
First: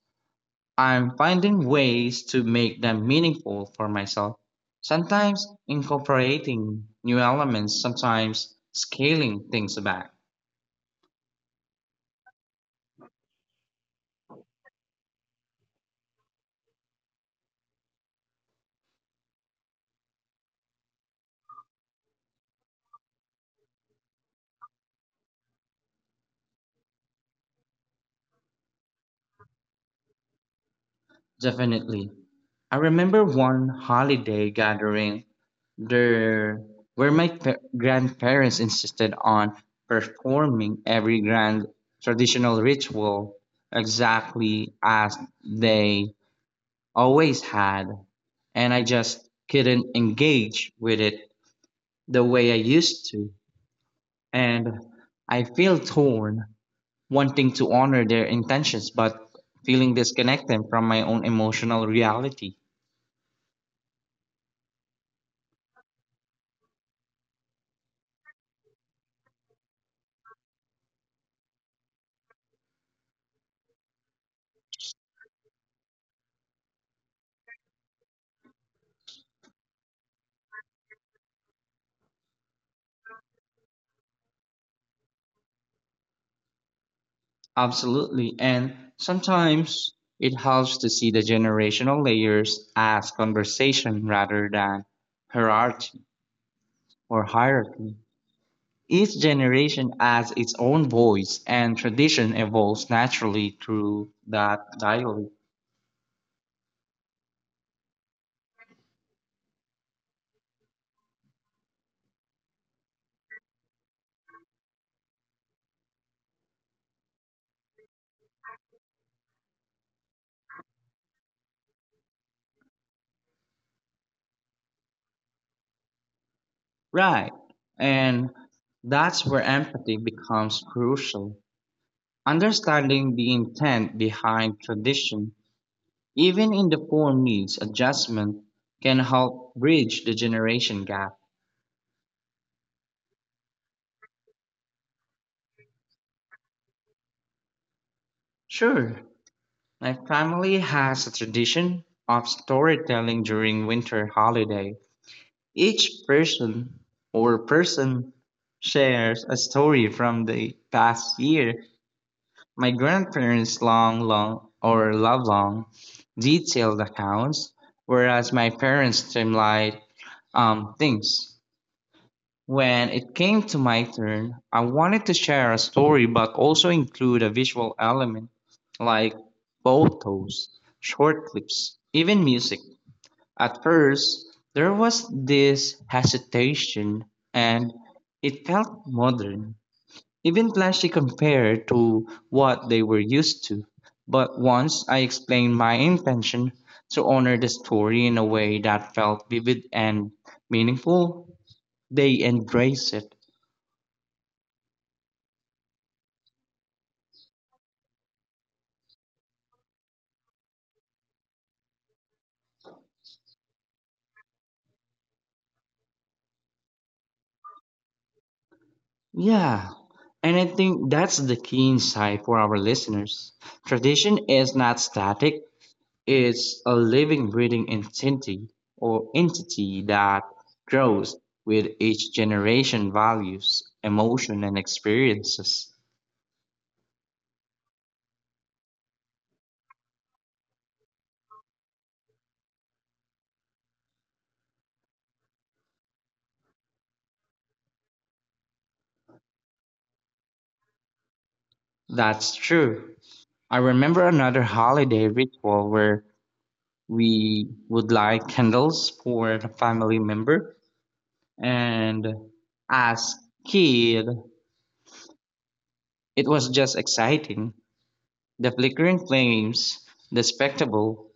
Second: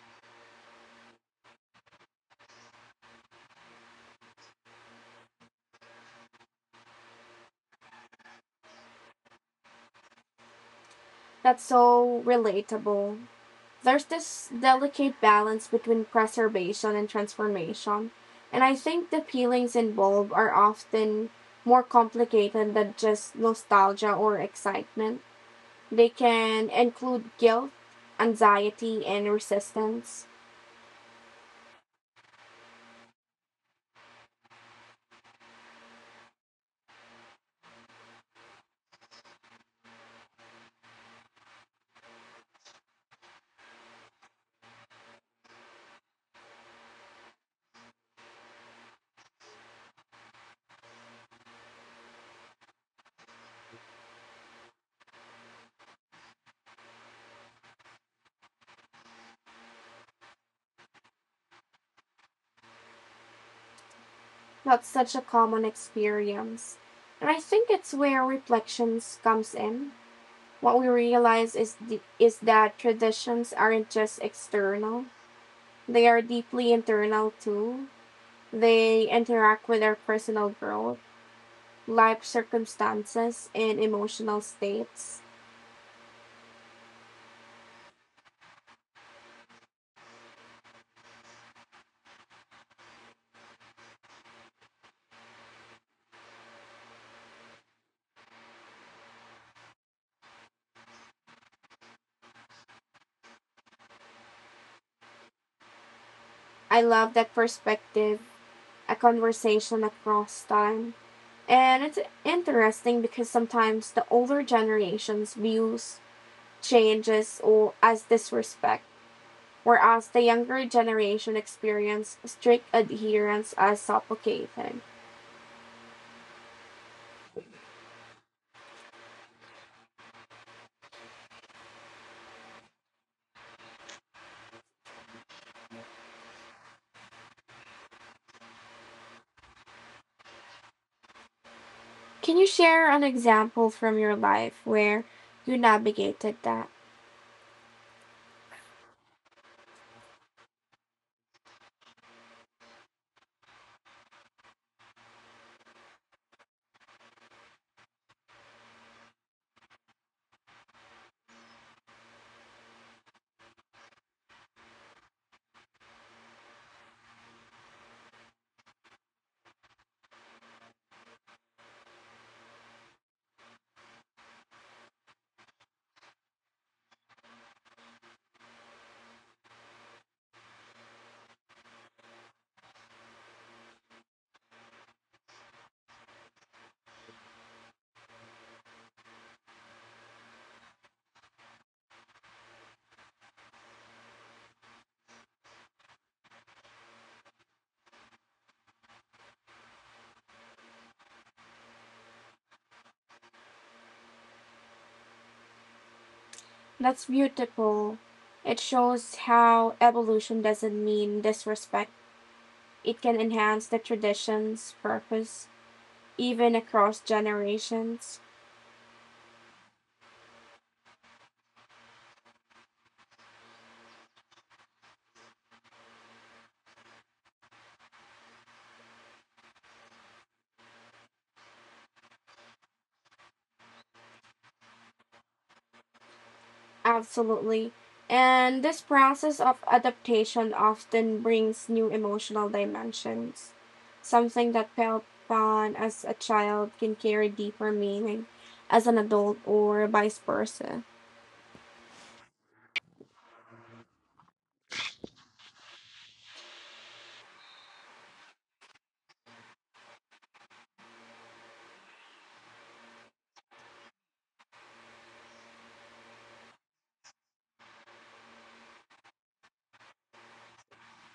I'm finding ways to make them meaningful for myself. Sometimes incorporating new elements, sometimes scaling things back. That's so relatable. There's this delicate balance between preservation and transformation, and I think the feelings involved are often more complicated than just nostalgia or excitement. They can include guilt, anxiety, and resistance. Definitely. I remember one holiday gathering there where grandparents insisted on performing every grand traditional ritual exactly as they always had, and I just couldn't engage with it the way I used to, and I feel torn, wanting to honor their intentions but feeling disconnected from my own emotional reality. That's such a common experience. And I think it's where reflections comes in. What we realize is is that traditions aren't just external. They are deeply internal too. They interact with our personal growth, life circumstances, and emotional states. Absolutely. And sometimes it helps to see the generational layers as conversation rather than hierarchy hierarchy. Each generation has its own voice and tradition evolves naturally through that dialogue. I love that perspective, a conversation across time. And it's interesting because sometimes the older generations views changes or as disrespect, whereas the younger generation experience strict adherence as suffocating. Right. And that's where empathy becomes crucial. Understanding the intent behind tradition, even in the form needs adjustment, can help bridge the generation gap. Can you share an example from your life where you navigated that? Sure. My family has a tradition of storytelling during winter holiday. Each person shares a story from the past year. My grandparents long long or love long detailed accounts, whereas my parents streamlined things. When it came to my turn, I wanted to share a story but also include a visual element like photos, short clips, even music. At first, there was this hesitation, and it felt modern, even flashy compared to what they were used to. But once I explained my intention to honor the story in a way that felt vivid and meaningful, they embraced it. That's beautiful. It shows how evolution doesn't mean disrespect. It can enhance the tradition's purpose, even across generations. Yeah, and I think that's the key insight for our listeners. Tradition is not static, it's a living, breathing entity that grows with each generation, values, emotion, and experiences. Absolutely. And this process of adaptation often brings new emotional dimensions. Something that felt fun as a child can carry deeper meaning as an adult or vice versa. That's true. I remember another holiday ritual where we would light candles for the family member, and as kid, it was just exciting. The flickering flames, the spectacle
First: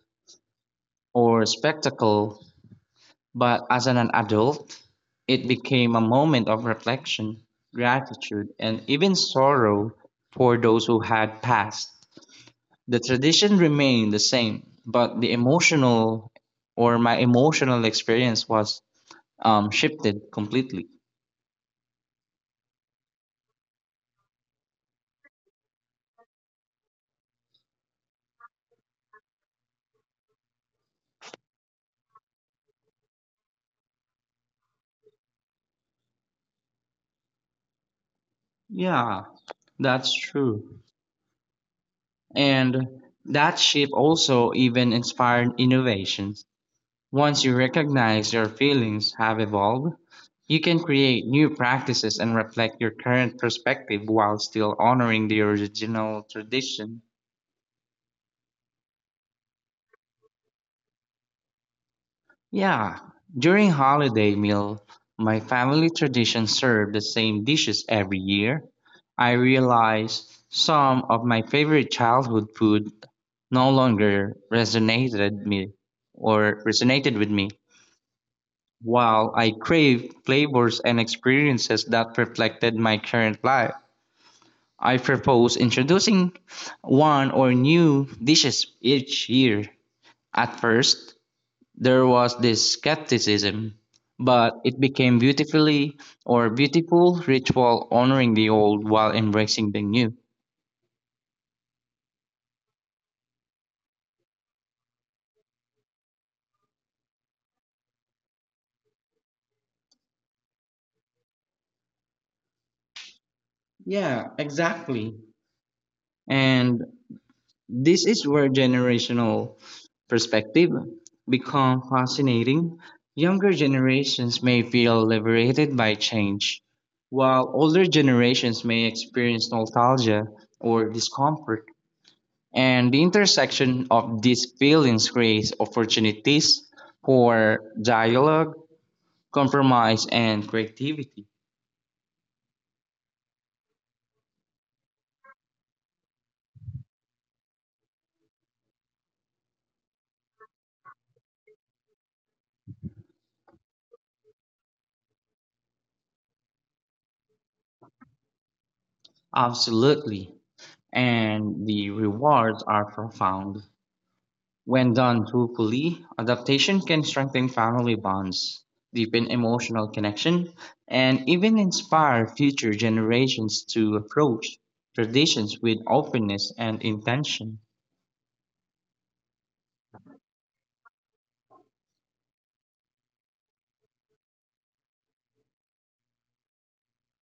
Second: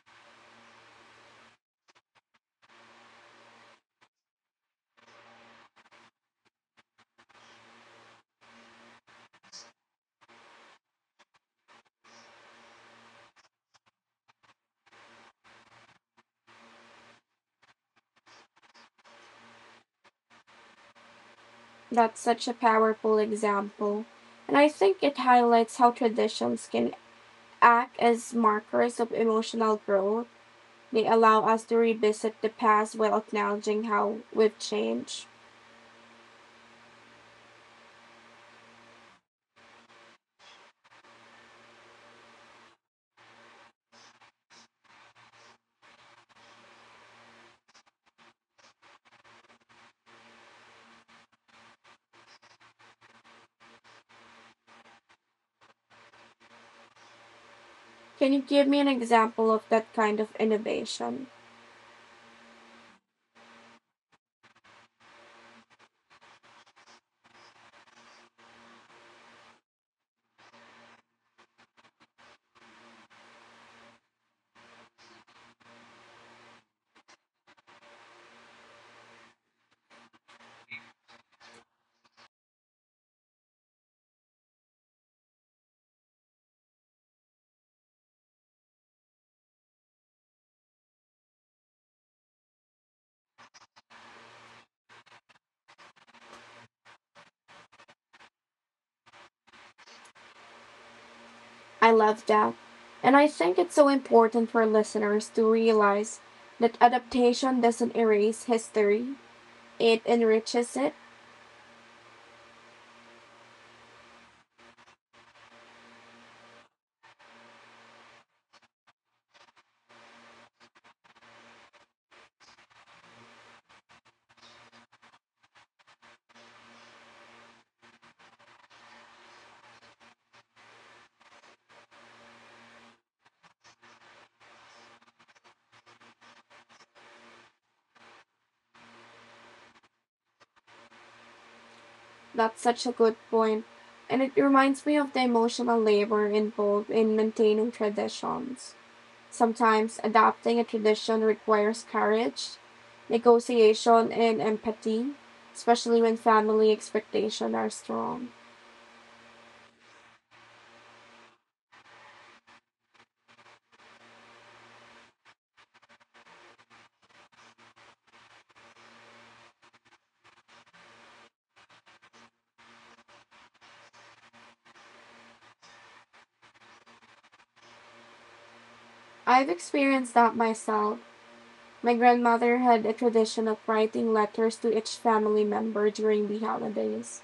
or spectacle, but as an adult, it became a moment of reflection, gratitude, and even sorrow for those who had passed. The tradition remained the same, but the emotional or my emotional experience was shifted completely. That's such a powerful example. And I think it highlights how traditions can act as markers of emotional growth. They allow us to revisit the past while acknowledging how we've changed. Yeah, that's true. And that shift also even inspired innovation. Once you recognize your feelings have evolved, you can create new practices and reflect your current perspective while still honoring the original tradition. Can you give me an example of that kind of innovation? Yeah, during holiday meal, my family tradition served the same dishes every year. I realized some of my favorite childhood food no longer resonated with me. While I crave flavors and experiences that reflected my current life, I propose introducing one or new dishes each year. At first, there was this skepticism, but it became beautiful ritual honoring the old while embracing the new. I love that. And I think it's so important for listeners to realize that adaptation doesn't erase history, it enriches it. Yeah, exactly. And this is where generational perspective become fascinating. Younger generations may feel liberated by change, while older generations may experience nostalgia or discomfort. And the intersection of these feelings creates opportunities for dialogue, compromise, and creativity. That's such a good point. And it reminds me of the emotional labor involved in maintaining traditions. Sometimes adapting a tradition requires courage, negotiation, and empathy, especially when family expectations are strong. Absolutely. And the rewards are profound. When done truthfully, adaptation can strengthen family bonds, deepen emotional connection, and even inspire future generations to approach traditions with openness and intention. I've experienced that myself. My grandmother had a tradition of writing letters to each family member during the holidays,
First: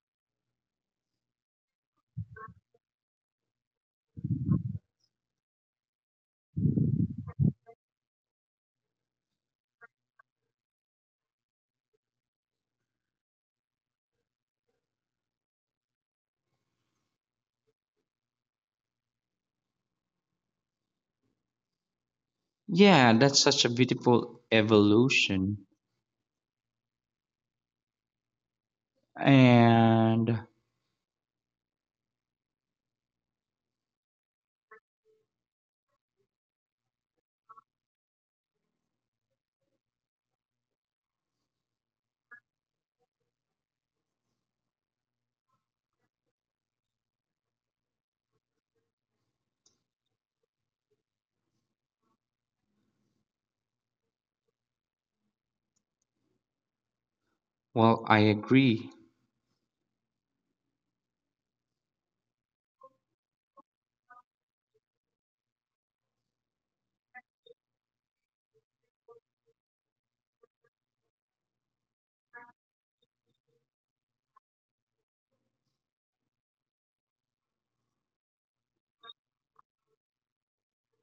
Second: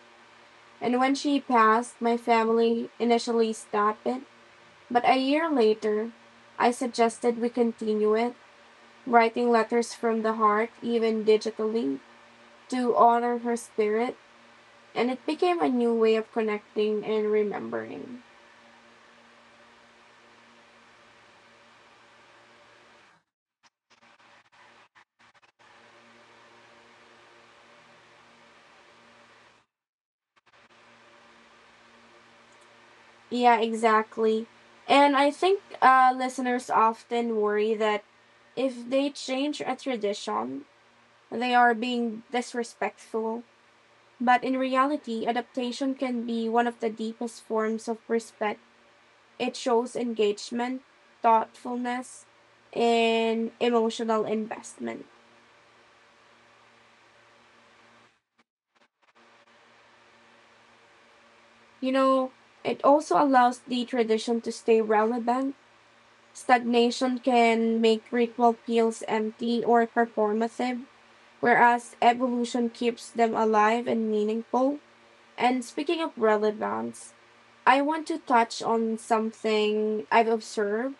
and when she passed, my family initially stopped it, but a year later I suggested we continue it, writing letters from the heart, even digitally, to honor her spirit, and it became a new way of connecting and remembering. Yeah, that's such a beautiful evolution. And, Yeah, exactly. And I think listeners often worry that if they change a tradition, they are being disrespectful, but in reality, adaptation can be one of the deepest forms of respect. It shows engagement, thoughtfulness, and emotional investment. well, I agree. You know, it also allows the tradition to stay relevant. Stagnation can make ritual feels empty or performative, whereas evolution keeps them alive and meaningful. And speaking of relevance, I want to touch on something I've observed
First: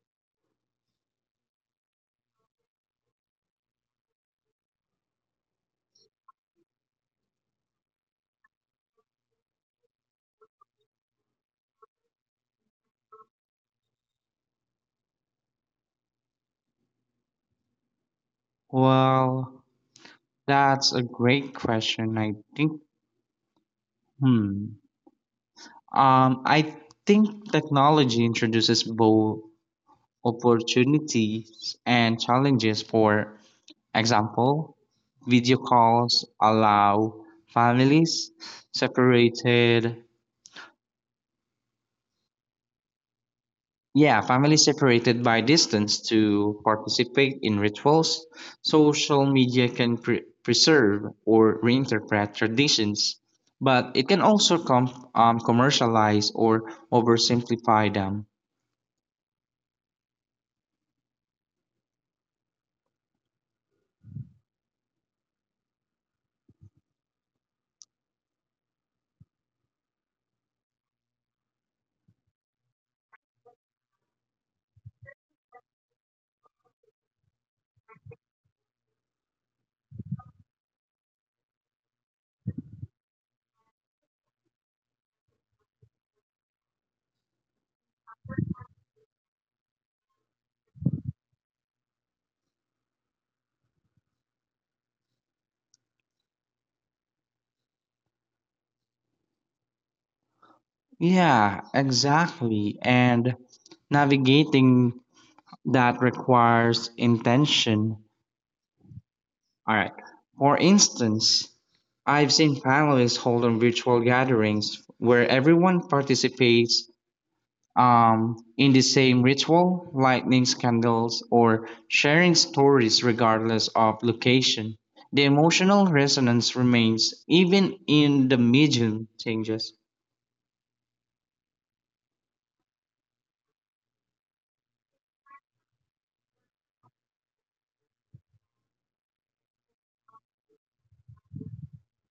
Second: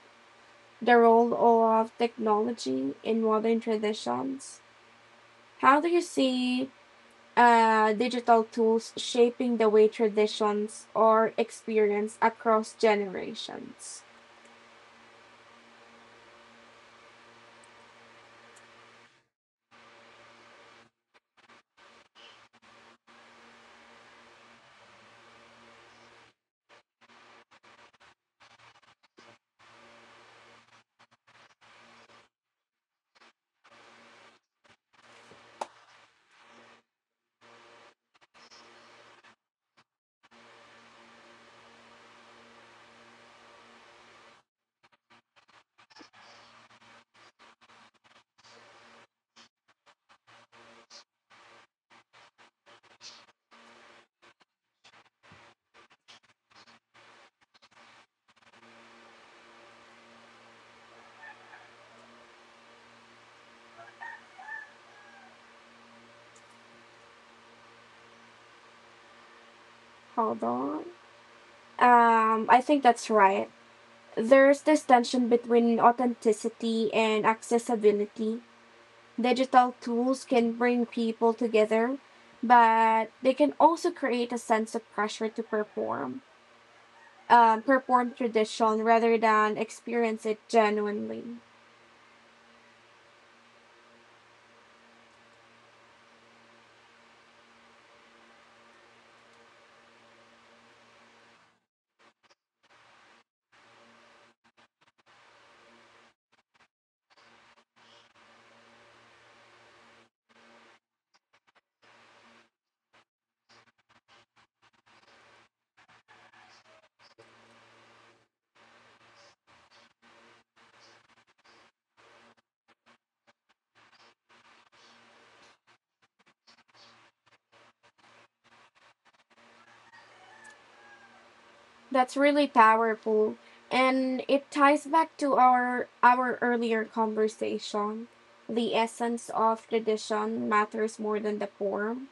the role of technology in modern traditions. How do you see digital tools shaping the way traditions are experienced across generations? Well, that's a great question. I think, hmm. I think technology introduces both opportunities and challenges. For example, video calls allow families separated yeah families separated by distance to participate in rituals. Social media can preserve or reinterpret traditions, but it can also commercialize or oversimplify them. Hold on. I think that's right. There's this tension between authenticity and accessibility. Digital tools can bring people together, but they can also create a sense of pressure to perform, perform tradition rather than experience it genuinely. Yeah, exactly, and navigating that requires intention. All right. For instance, I've seen families hold on virtual gatherings where everyone participates in the same ritual, lighting candles, or sharing stories regardless of location. The emotional resonance remains even in the medium changes. That's really powerful, and it ties back to our earlier conversation. The essence of tradition matters more than the form,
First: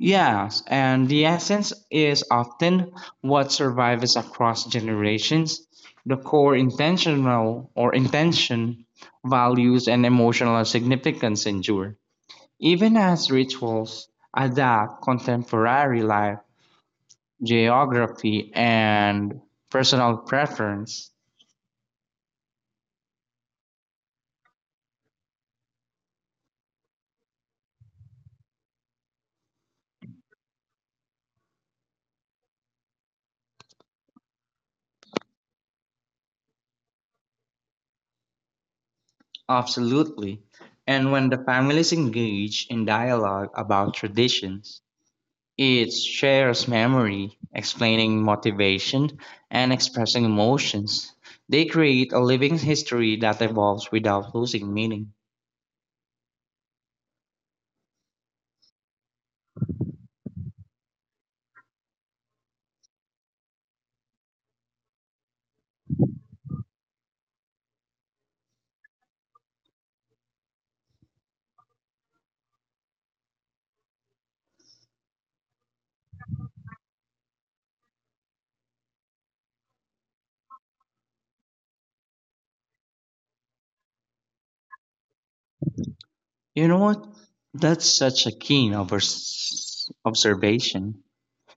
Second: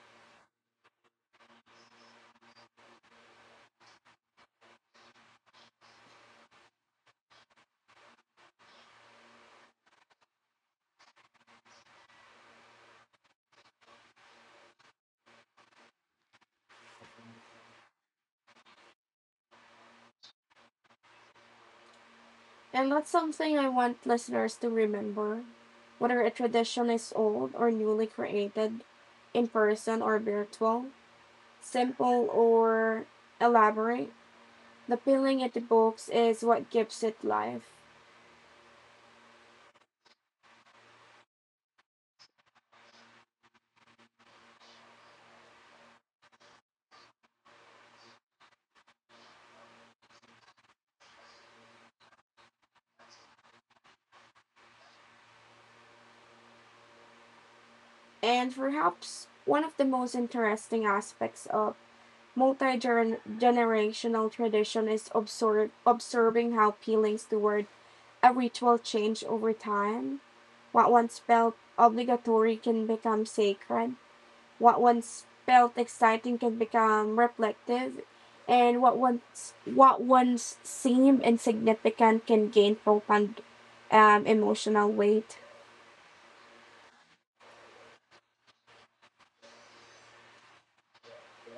Yes, and the essence is often what survives across generations. The core intention, values, and emotional significance endure, even as rituals adapt contemporary life, geography, and personal preference. and that's something I want listeners to remember. Whether a tradition is old or newly created, in person or virtual, simple or elaborate, the feeling it evokes is what gives it life. Absolutely. And when the families engage in dialogue about traditions, it shares memory, explaining motivation, and expressing emotions. They create a living history that evolves without losing meaning. And perhaps one of the most interesting aspects of multi generational tradition is observing how feelings toward a ritual change over time. What once felt obligatory can become sacred, what once felt exciting can become reflective, and what once seemed insignificant can gain profound emotional weight. You know what? That's such a keen overs observation.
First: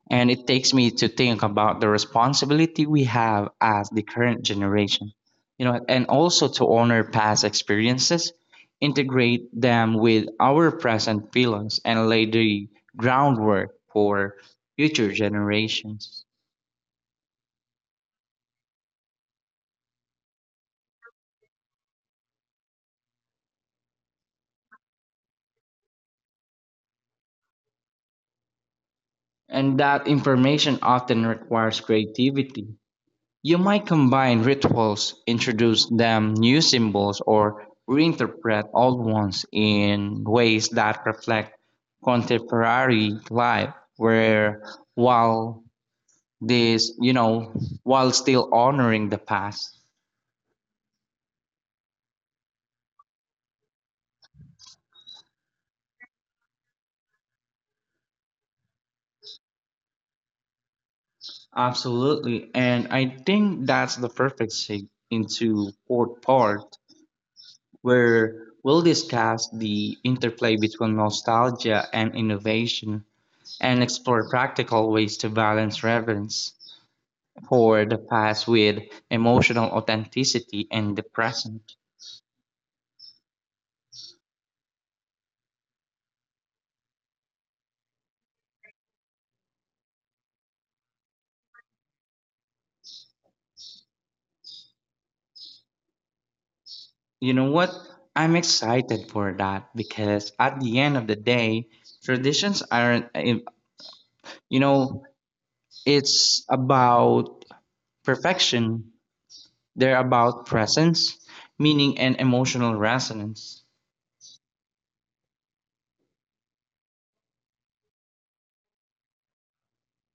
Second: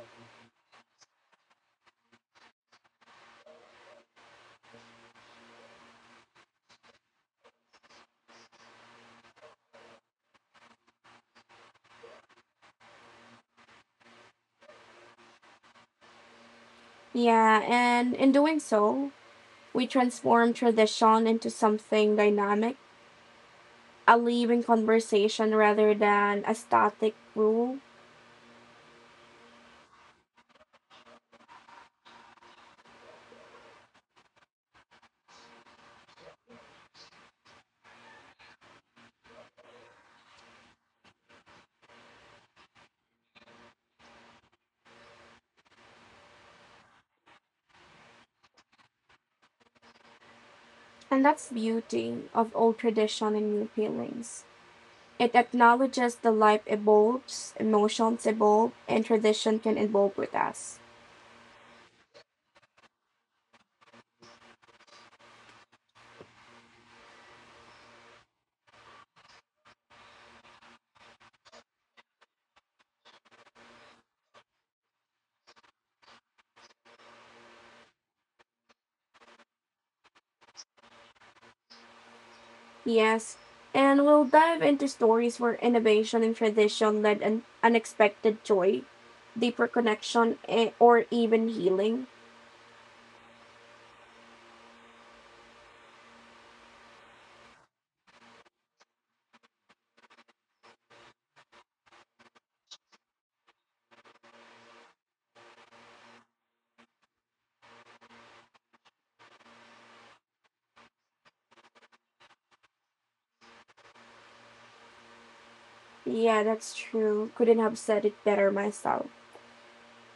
And it takes me to think about the responsibility we have as the current generation, you know, and also to honor past experiences, integrate them with our present feelings, and lay the groundwork for future generations. Yeah, and in doing so, we transform tradition into something dynamic, a living conversation rather than a static rule. And that information often requires creativity. You might combine rituals, introduce them new symbols, or reinterpret old ones in ways that reflect contemporary life, where while this, you know, while still honoring the past. And that's beauty of old tradition and new feelings. It acknowledges the life evolves, emotions evolve, and tradition can evolve with us. Absolutely. And I think that's the perfect sig into fourth part, where we'll discuss the interplay between nostalgia and innovation and explore practical ways to balance reverence for the past with emotional authenticity in the present. Yes, and we'll dive into stories where innovation and tradition led an unexpected joy, deeper connection, or even healing. You know what? I'm excited for that because at the end of the day, traditions aren't, eh, you know, it's about perfection. They're about presence, meaning, and emotional resonance. Yeah, that's true. Couldn't have said it better myself.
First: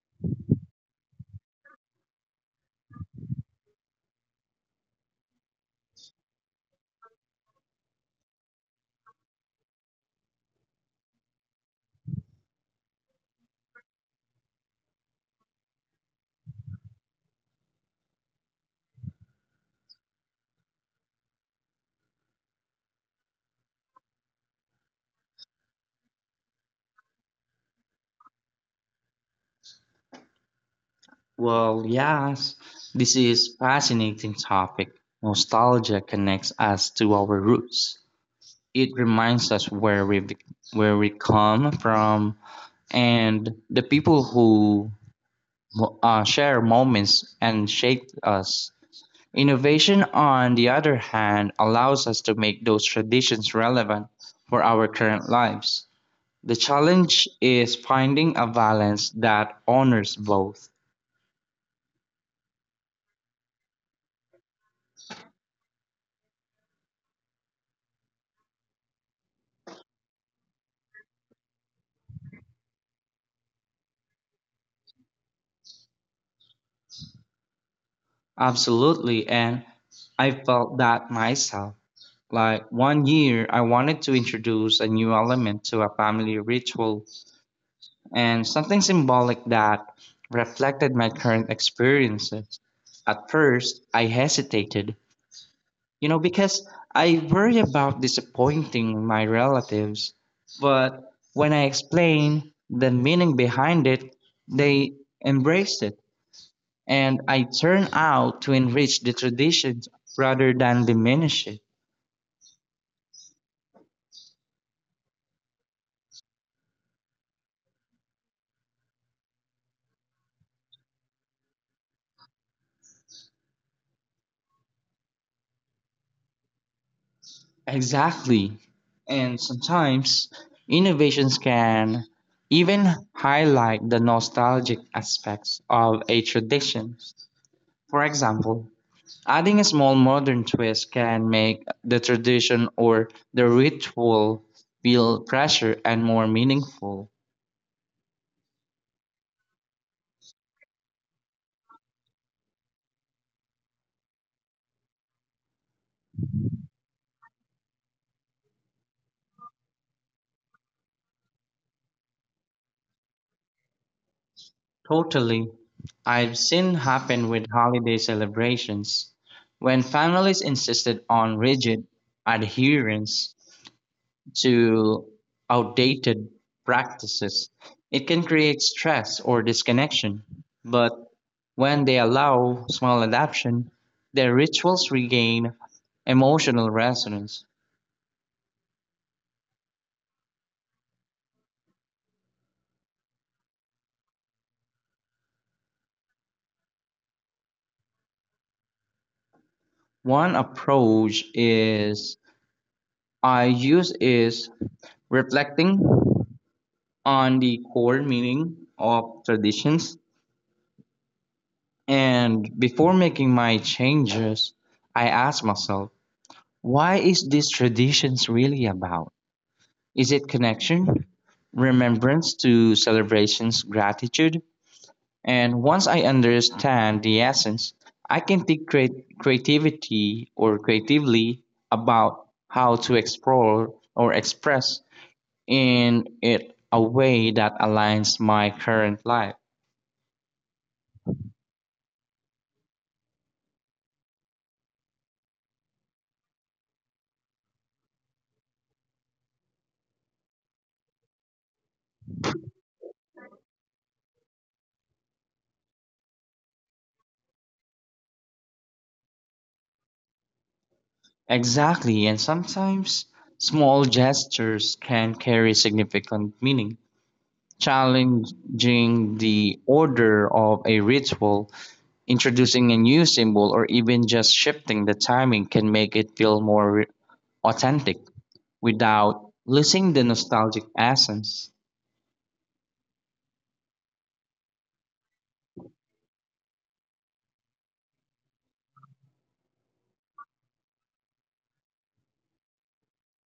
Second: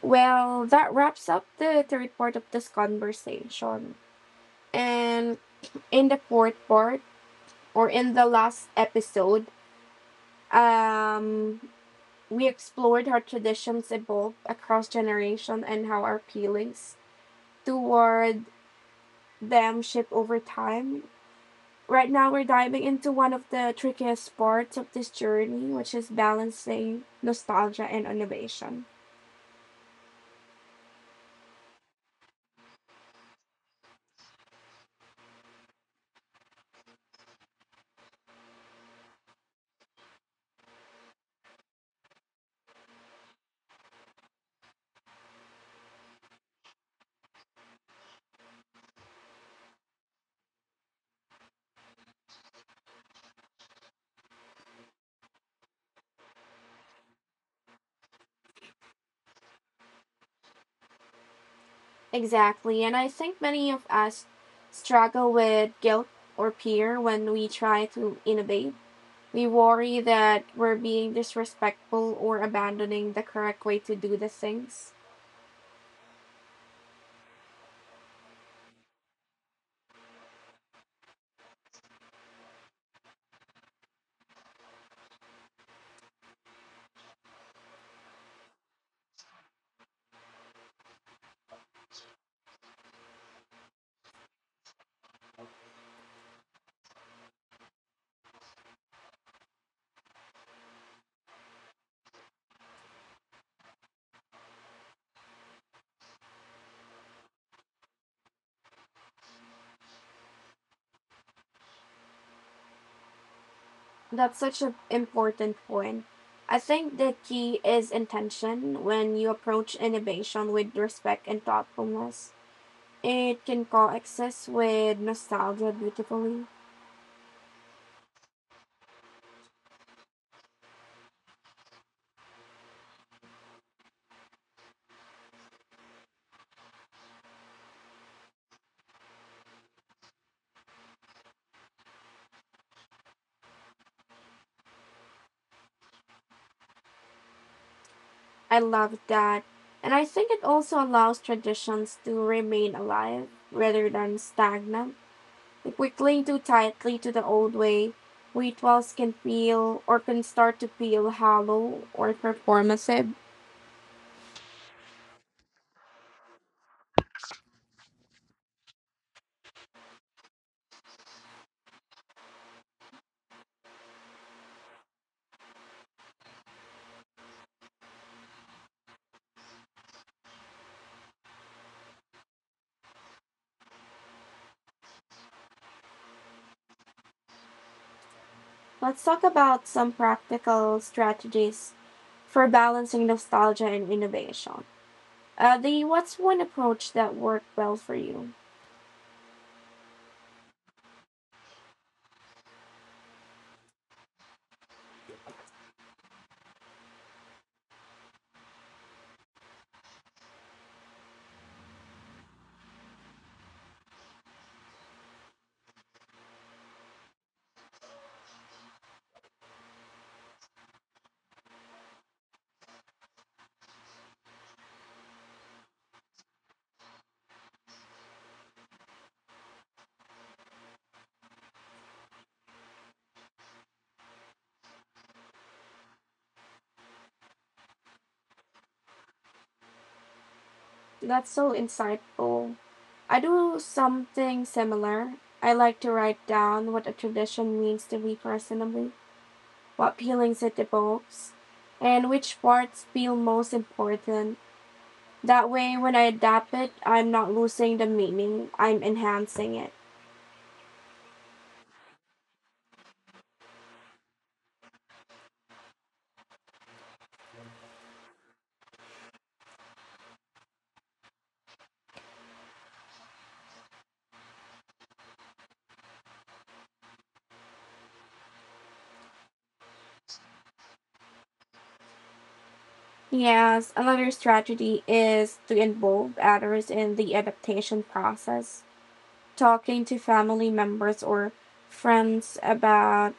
Well, that wraps up the third part of this conversation. And in the fourth part, or in the last episode, um, we explored how traditions evolve across generation and how our feelings toward them shift over time. Right now, we're diving into one of the trickiest parts of this journey, which is balancing nostalgia and innovation. Well, yes, this is fascinating topic. Nostalgia connects us to our roots, it reminds us where we come from and the people who share moments and shape us. Innovation, on the other hand, allows us to make those traditions relevant for our current lives. The challenge is finding a balance that honors both. Exactly, and I think many of us struggle with guilt or fear when we try to innovate. We worry that we're being disrespectful or abandoning the correct way to do the things. Absolutely, and I felt that myself. Like one year, I wanted to introduce a new element to a family ritual and something symbolic that reflected my current experiences. At first, I hesitated, you know, because I worry about disappointing my relatives. But when I explained the meaning behind it, they embraced it, and I turned out to enrich the traditions rather than diminish it. That's such an important point. I think the key is intention. When you approach innovation with respect and thoughtfulness, it can coexist with nostalgia beautifully. Exactly. And sometimes innovations can even highlight the nostalgic aspects of a tradition. For example, adding a small modern twist can make the tradition or the ritual feel fresher and more meaningful. I love that. And I think it also allows traditions to remain alive rather than stagnant. If we cling too tightly to the old way, rituals can start to feel hollow or performative. Totally. I've seen happen with holiday celebrations when families insisted on rigid adherence to outdated practices. It can create stress or disconnection, but when they allow small adaptation, their rituals regain emotional resonance. Let's talk about some practical strategies for balancing nostalgia and innovation. The what's one approach that worked well for you? One approach is I use is reflecting on the core meaning of traditions, and before making my changes, I ask myself, why is these traditions really about? Is it connection, remembrance to celebrations, gratitude? And once I understand the essence, I can think create creativity or creatively about how to explore or express in it a way that aligns my current life. That's so insightful. I do something similar. I like to write down what a tradition means to me personally, what feelings it evokes, and which parts feel most important. That way, when I adapt it, I'm not losing the meaning, I'm enhancing it. Exactly, and sometimes small gestures can carry significant meaning. Challenging the order of a ritual, introducing a new symbol, or even just shifting the timing can make it feel more authentic without losing the nostalgic essence. Yes, another strategy is to involve others in the adaptation process. Talking to family members or friends about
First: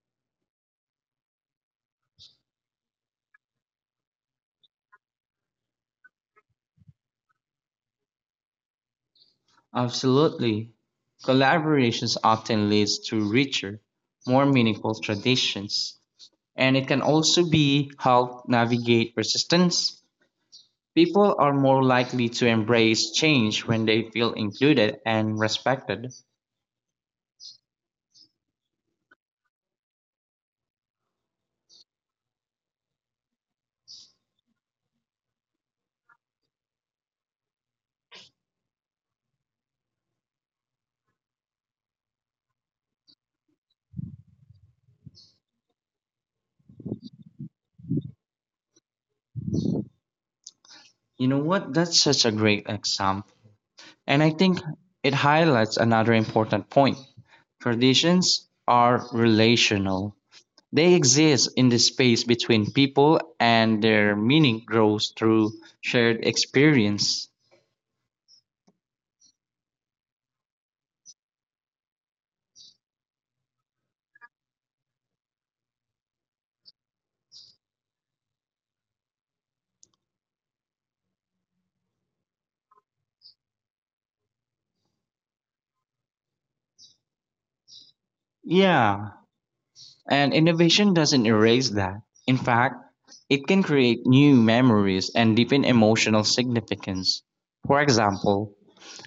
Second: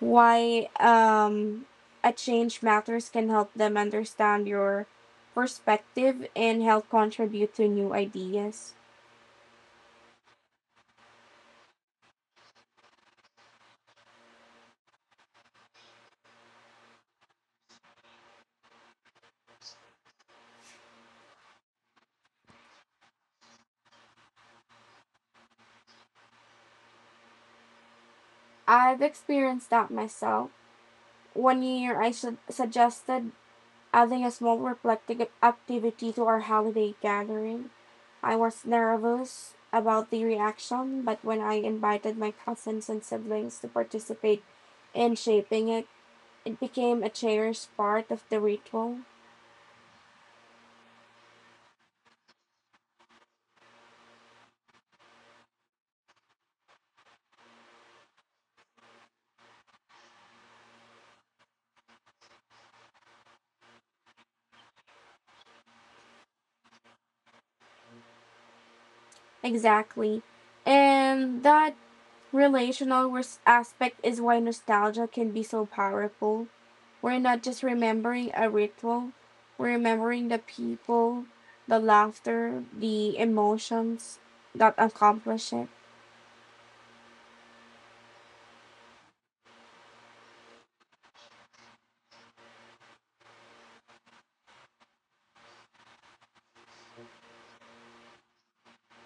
why a change matters can help them understand your perspective and help contribute to new ideas. Absolutely. Collaborations often leads to richer, more meaningful traditions, and it can also be help navigate resistance. People are more likely to embrace change when they feel included and respected. I've experienced that myself. One year, I suggested adding a small reflective activity to our holiday gathering. I was nervous about the reaction, but when I invited my cousins and siblings to participate in shaping it, it became a cherished part of the ritual. You know what? That's such a great example. And I think it highlights another important point. Traditions are relational. They exist in the space between people and their meaning grows through shared experience. Exactly. And that relational aspect is why nostalgia can be so powerful. We're not just remembering a ritual, we're remembering the people, the laughter, the emotions that accomplish it. Yeah, and innovation doesn't erase that. In fact, it can create new memories and deepen emotional significance. For example,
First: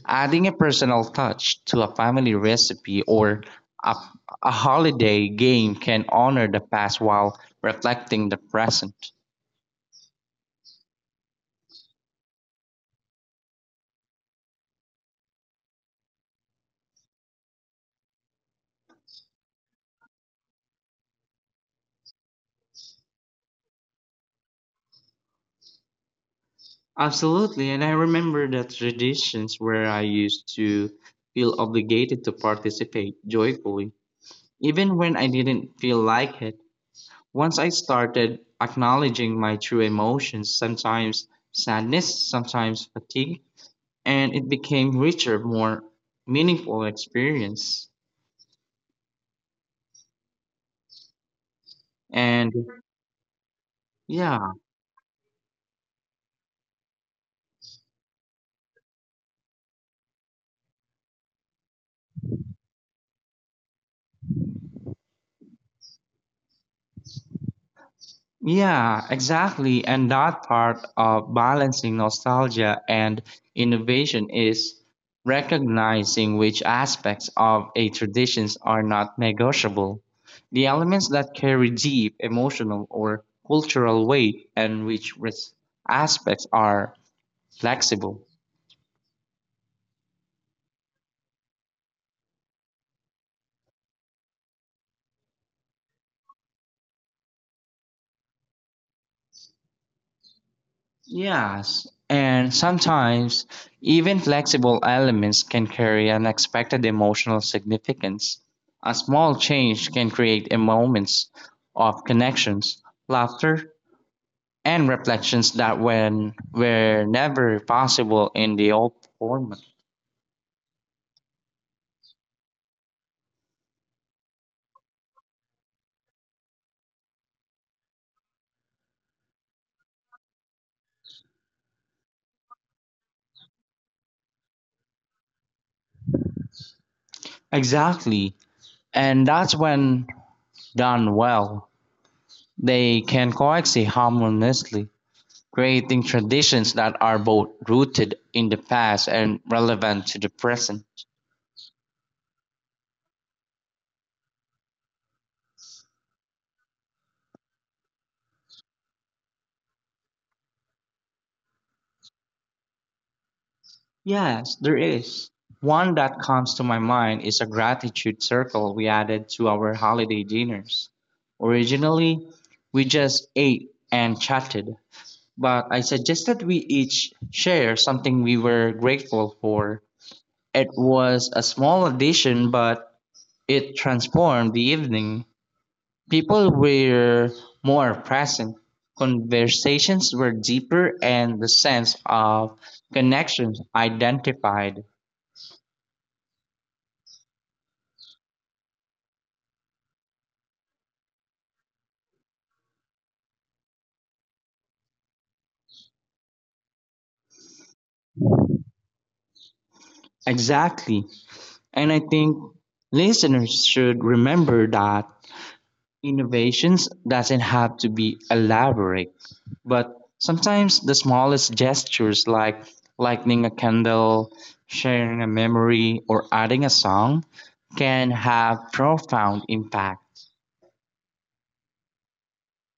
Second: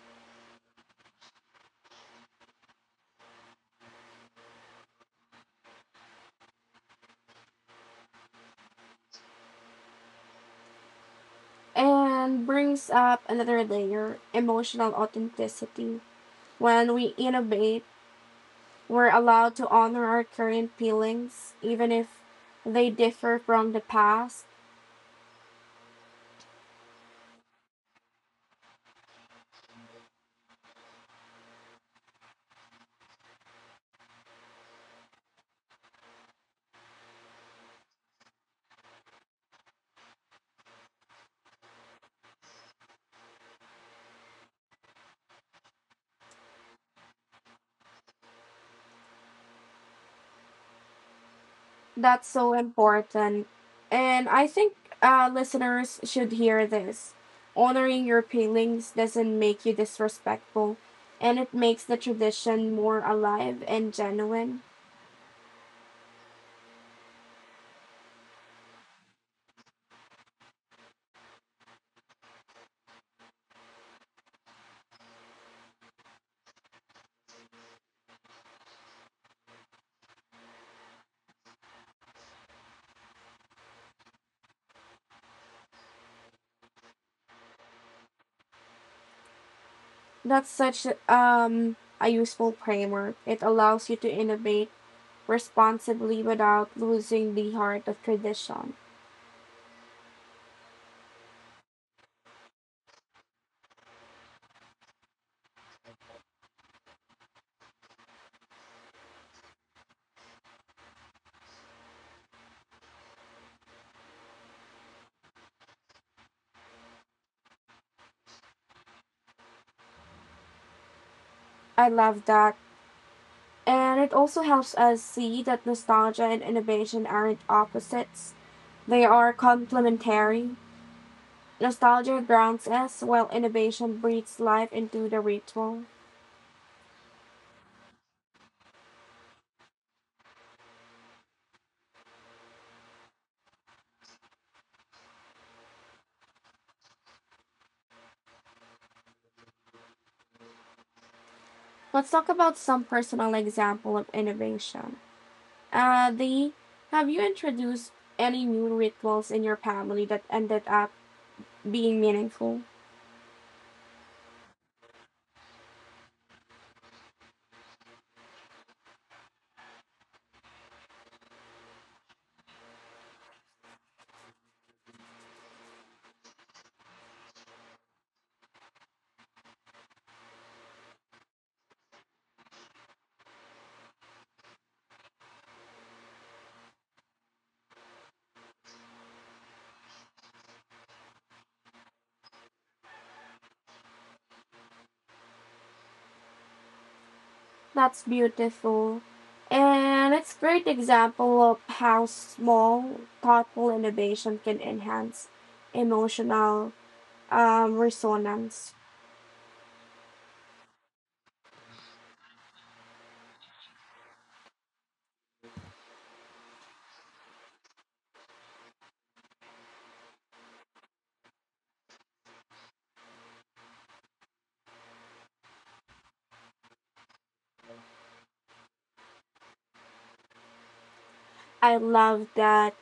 adding a personal touch to a family recipe or a, a holiday game can honor the past while reflecting the present. And brings up another layer emotional authenticity. When we innovate, we're allowed to honor our current feelings, even if they differ from the past. Absolutely, and I remember the traditions where I used to feel obligated to participate joyfully, even when I didn't feel like it. Once I started acknowledging my true emotions, sometimes sadness, sometimes fatigue, and it became richer, more meaningful experience. That's so And important. And yeah, I think listeners should hear this. Honoring your feelings doesn't make you disrespectful, and it makes the tradition more alive and genuine. yeah, exactly. And that part of balancing nostalgia and innovation is recognizing which aspects of a traditions are not negotiable. The elements that carry deep emotional or cultural weight and which aspects are flexible. That's such a useful framework. It allows you to innovate responsibly without losing the heart of tradition. Yes, and sometimes even flexible elements can carry unexpected emotional significance. A small change can create a moments of connections, laughter, and reflections that when were never possible in the old format. I love that. And it also helps us see that nostalgia and innovation aren't opposites, they are complementary. Nostalgia grounds us, while innovation breathes life into the ritual. Exactly, and that's when done well, they can coexist harmoniously, creating traditions that are both rooted in the past and relevant to the present. Let's talk about some personal example of innovation. The have you introduced any new rituals in your family that ended up being meaningful? Yes, there is. One that comes to my mind is a gratitude circle we added to our holiday dinners. Originally, we just ate and chatted, but I suggested we each share something we were grateful for. It was a small addition, but it transformed the evening. People were more present, conversations were deeper, and the sense of connection identified. That's beautiful. And it's a great example of how small, thoughtful innovation can enhance emotional resonance. Exactly. And I think listeners should remember that innovations doesn't have to be elaborate, but sometimes the smallest gestures like lighting a candle, sharing a memory, or adding a song can have profound impact. I love that.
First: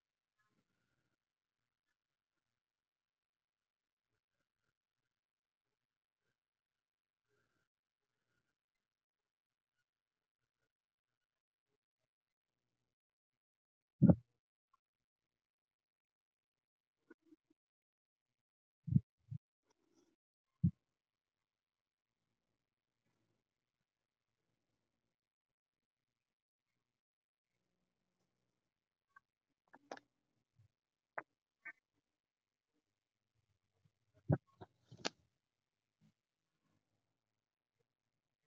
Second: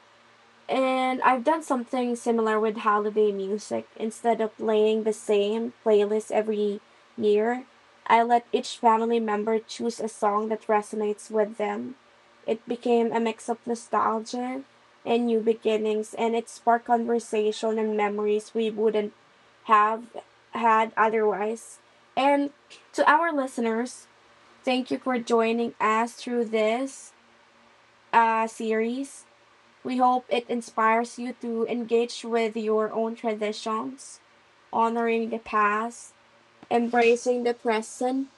And I've done something similar with holiday music. Instead of playing the same playlist every year, I let each family member choose a song that resonates with them. It became a mix of nostalgia and new beginnings, and it sparked conversation and memories we wouldn't have had otherwise. And to our listeners, thank you for joining us through this series. We hope it inspires you to engage with your own traditions, honoring the past, embracing the present,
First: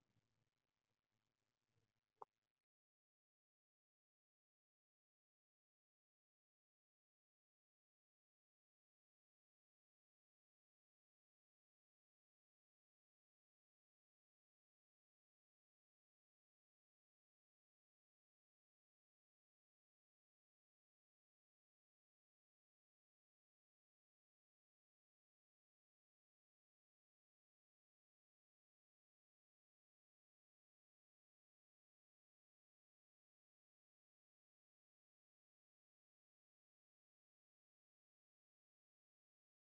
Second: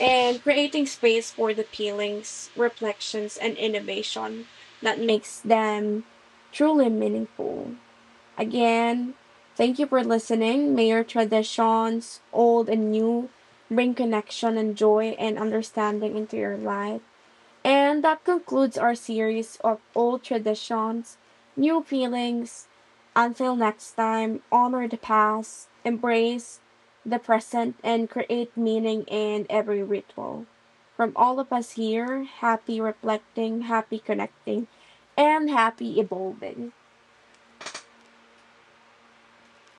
and creating space for the feelings, reflections, and innovation that makes them truly meaningful. Again, thank you for listening. May your traditions, old and new, bring connection and joy and understanding into your life. And that concludes our series of old traditions, new feelings. Until next time, honor the past, embrace the present, and create meaning in every ritual. From all of us here, happy reflecting, happy connecting, and happy evolving.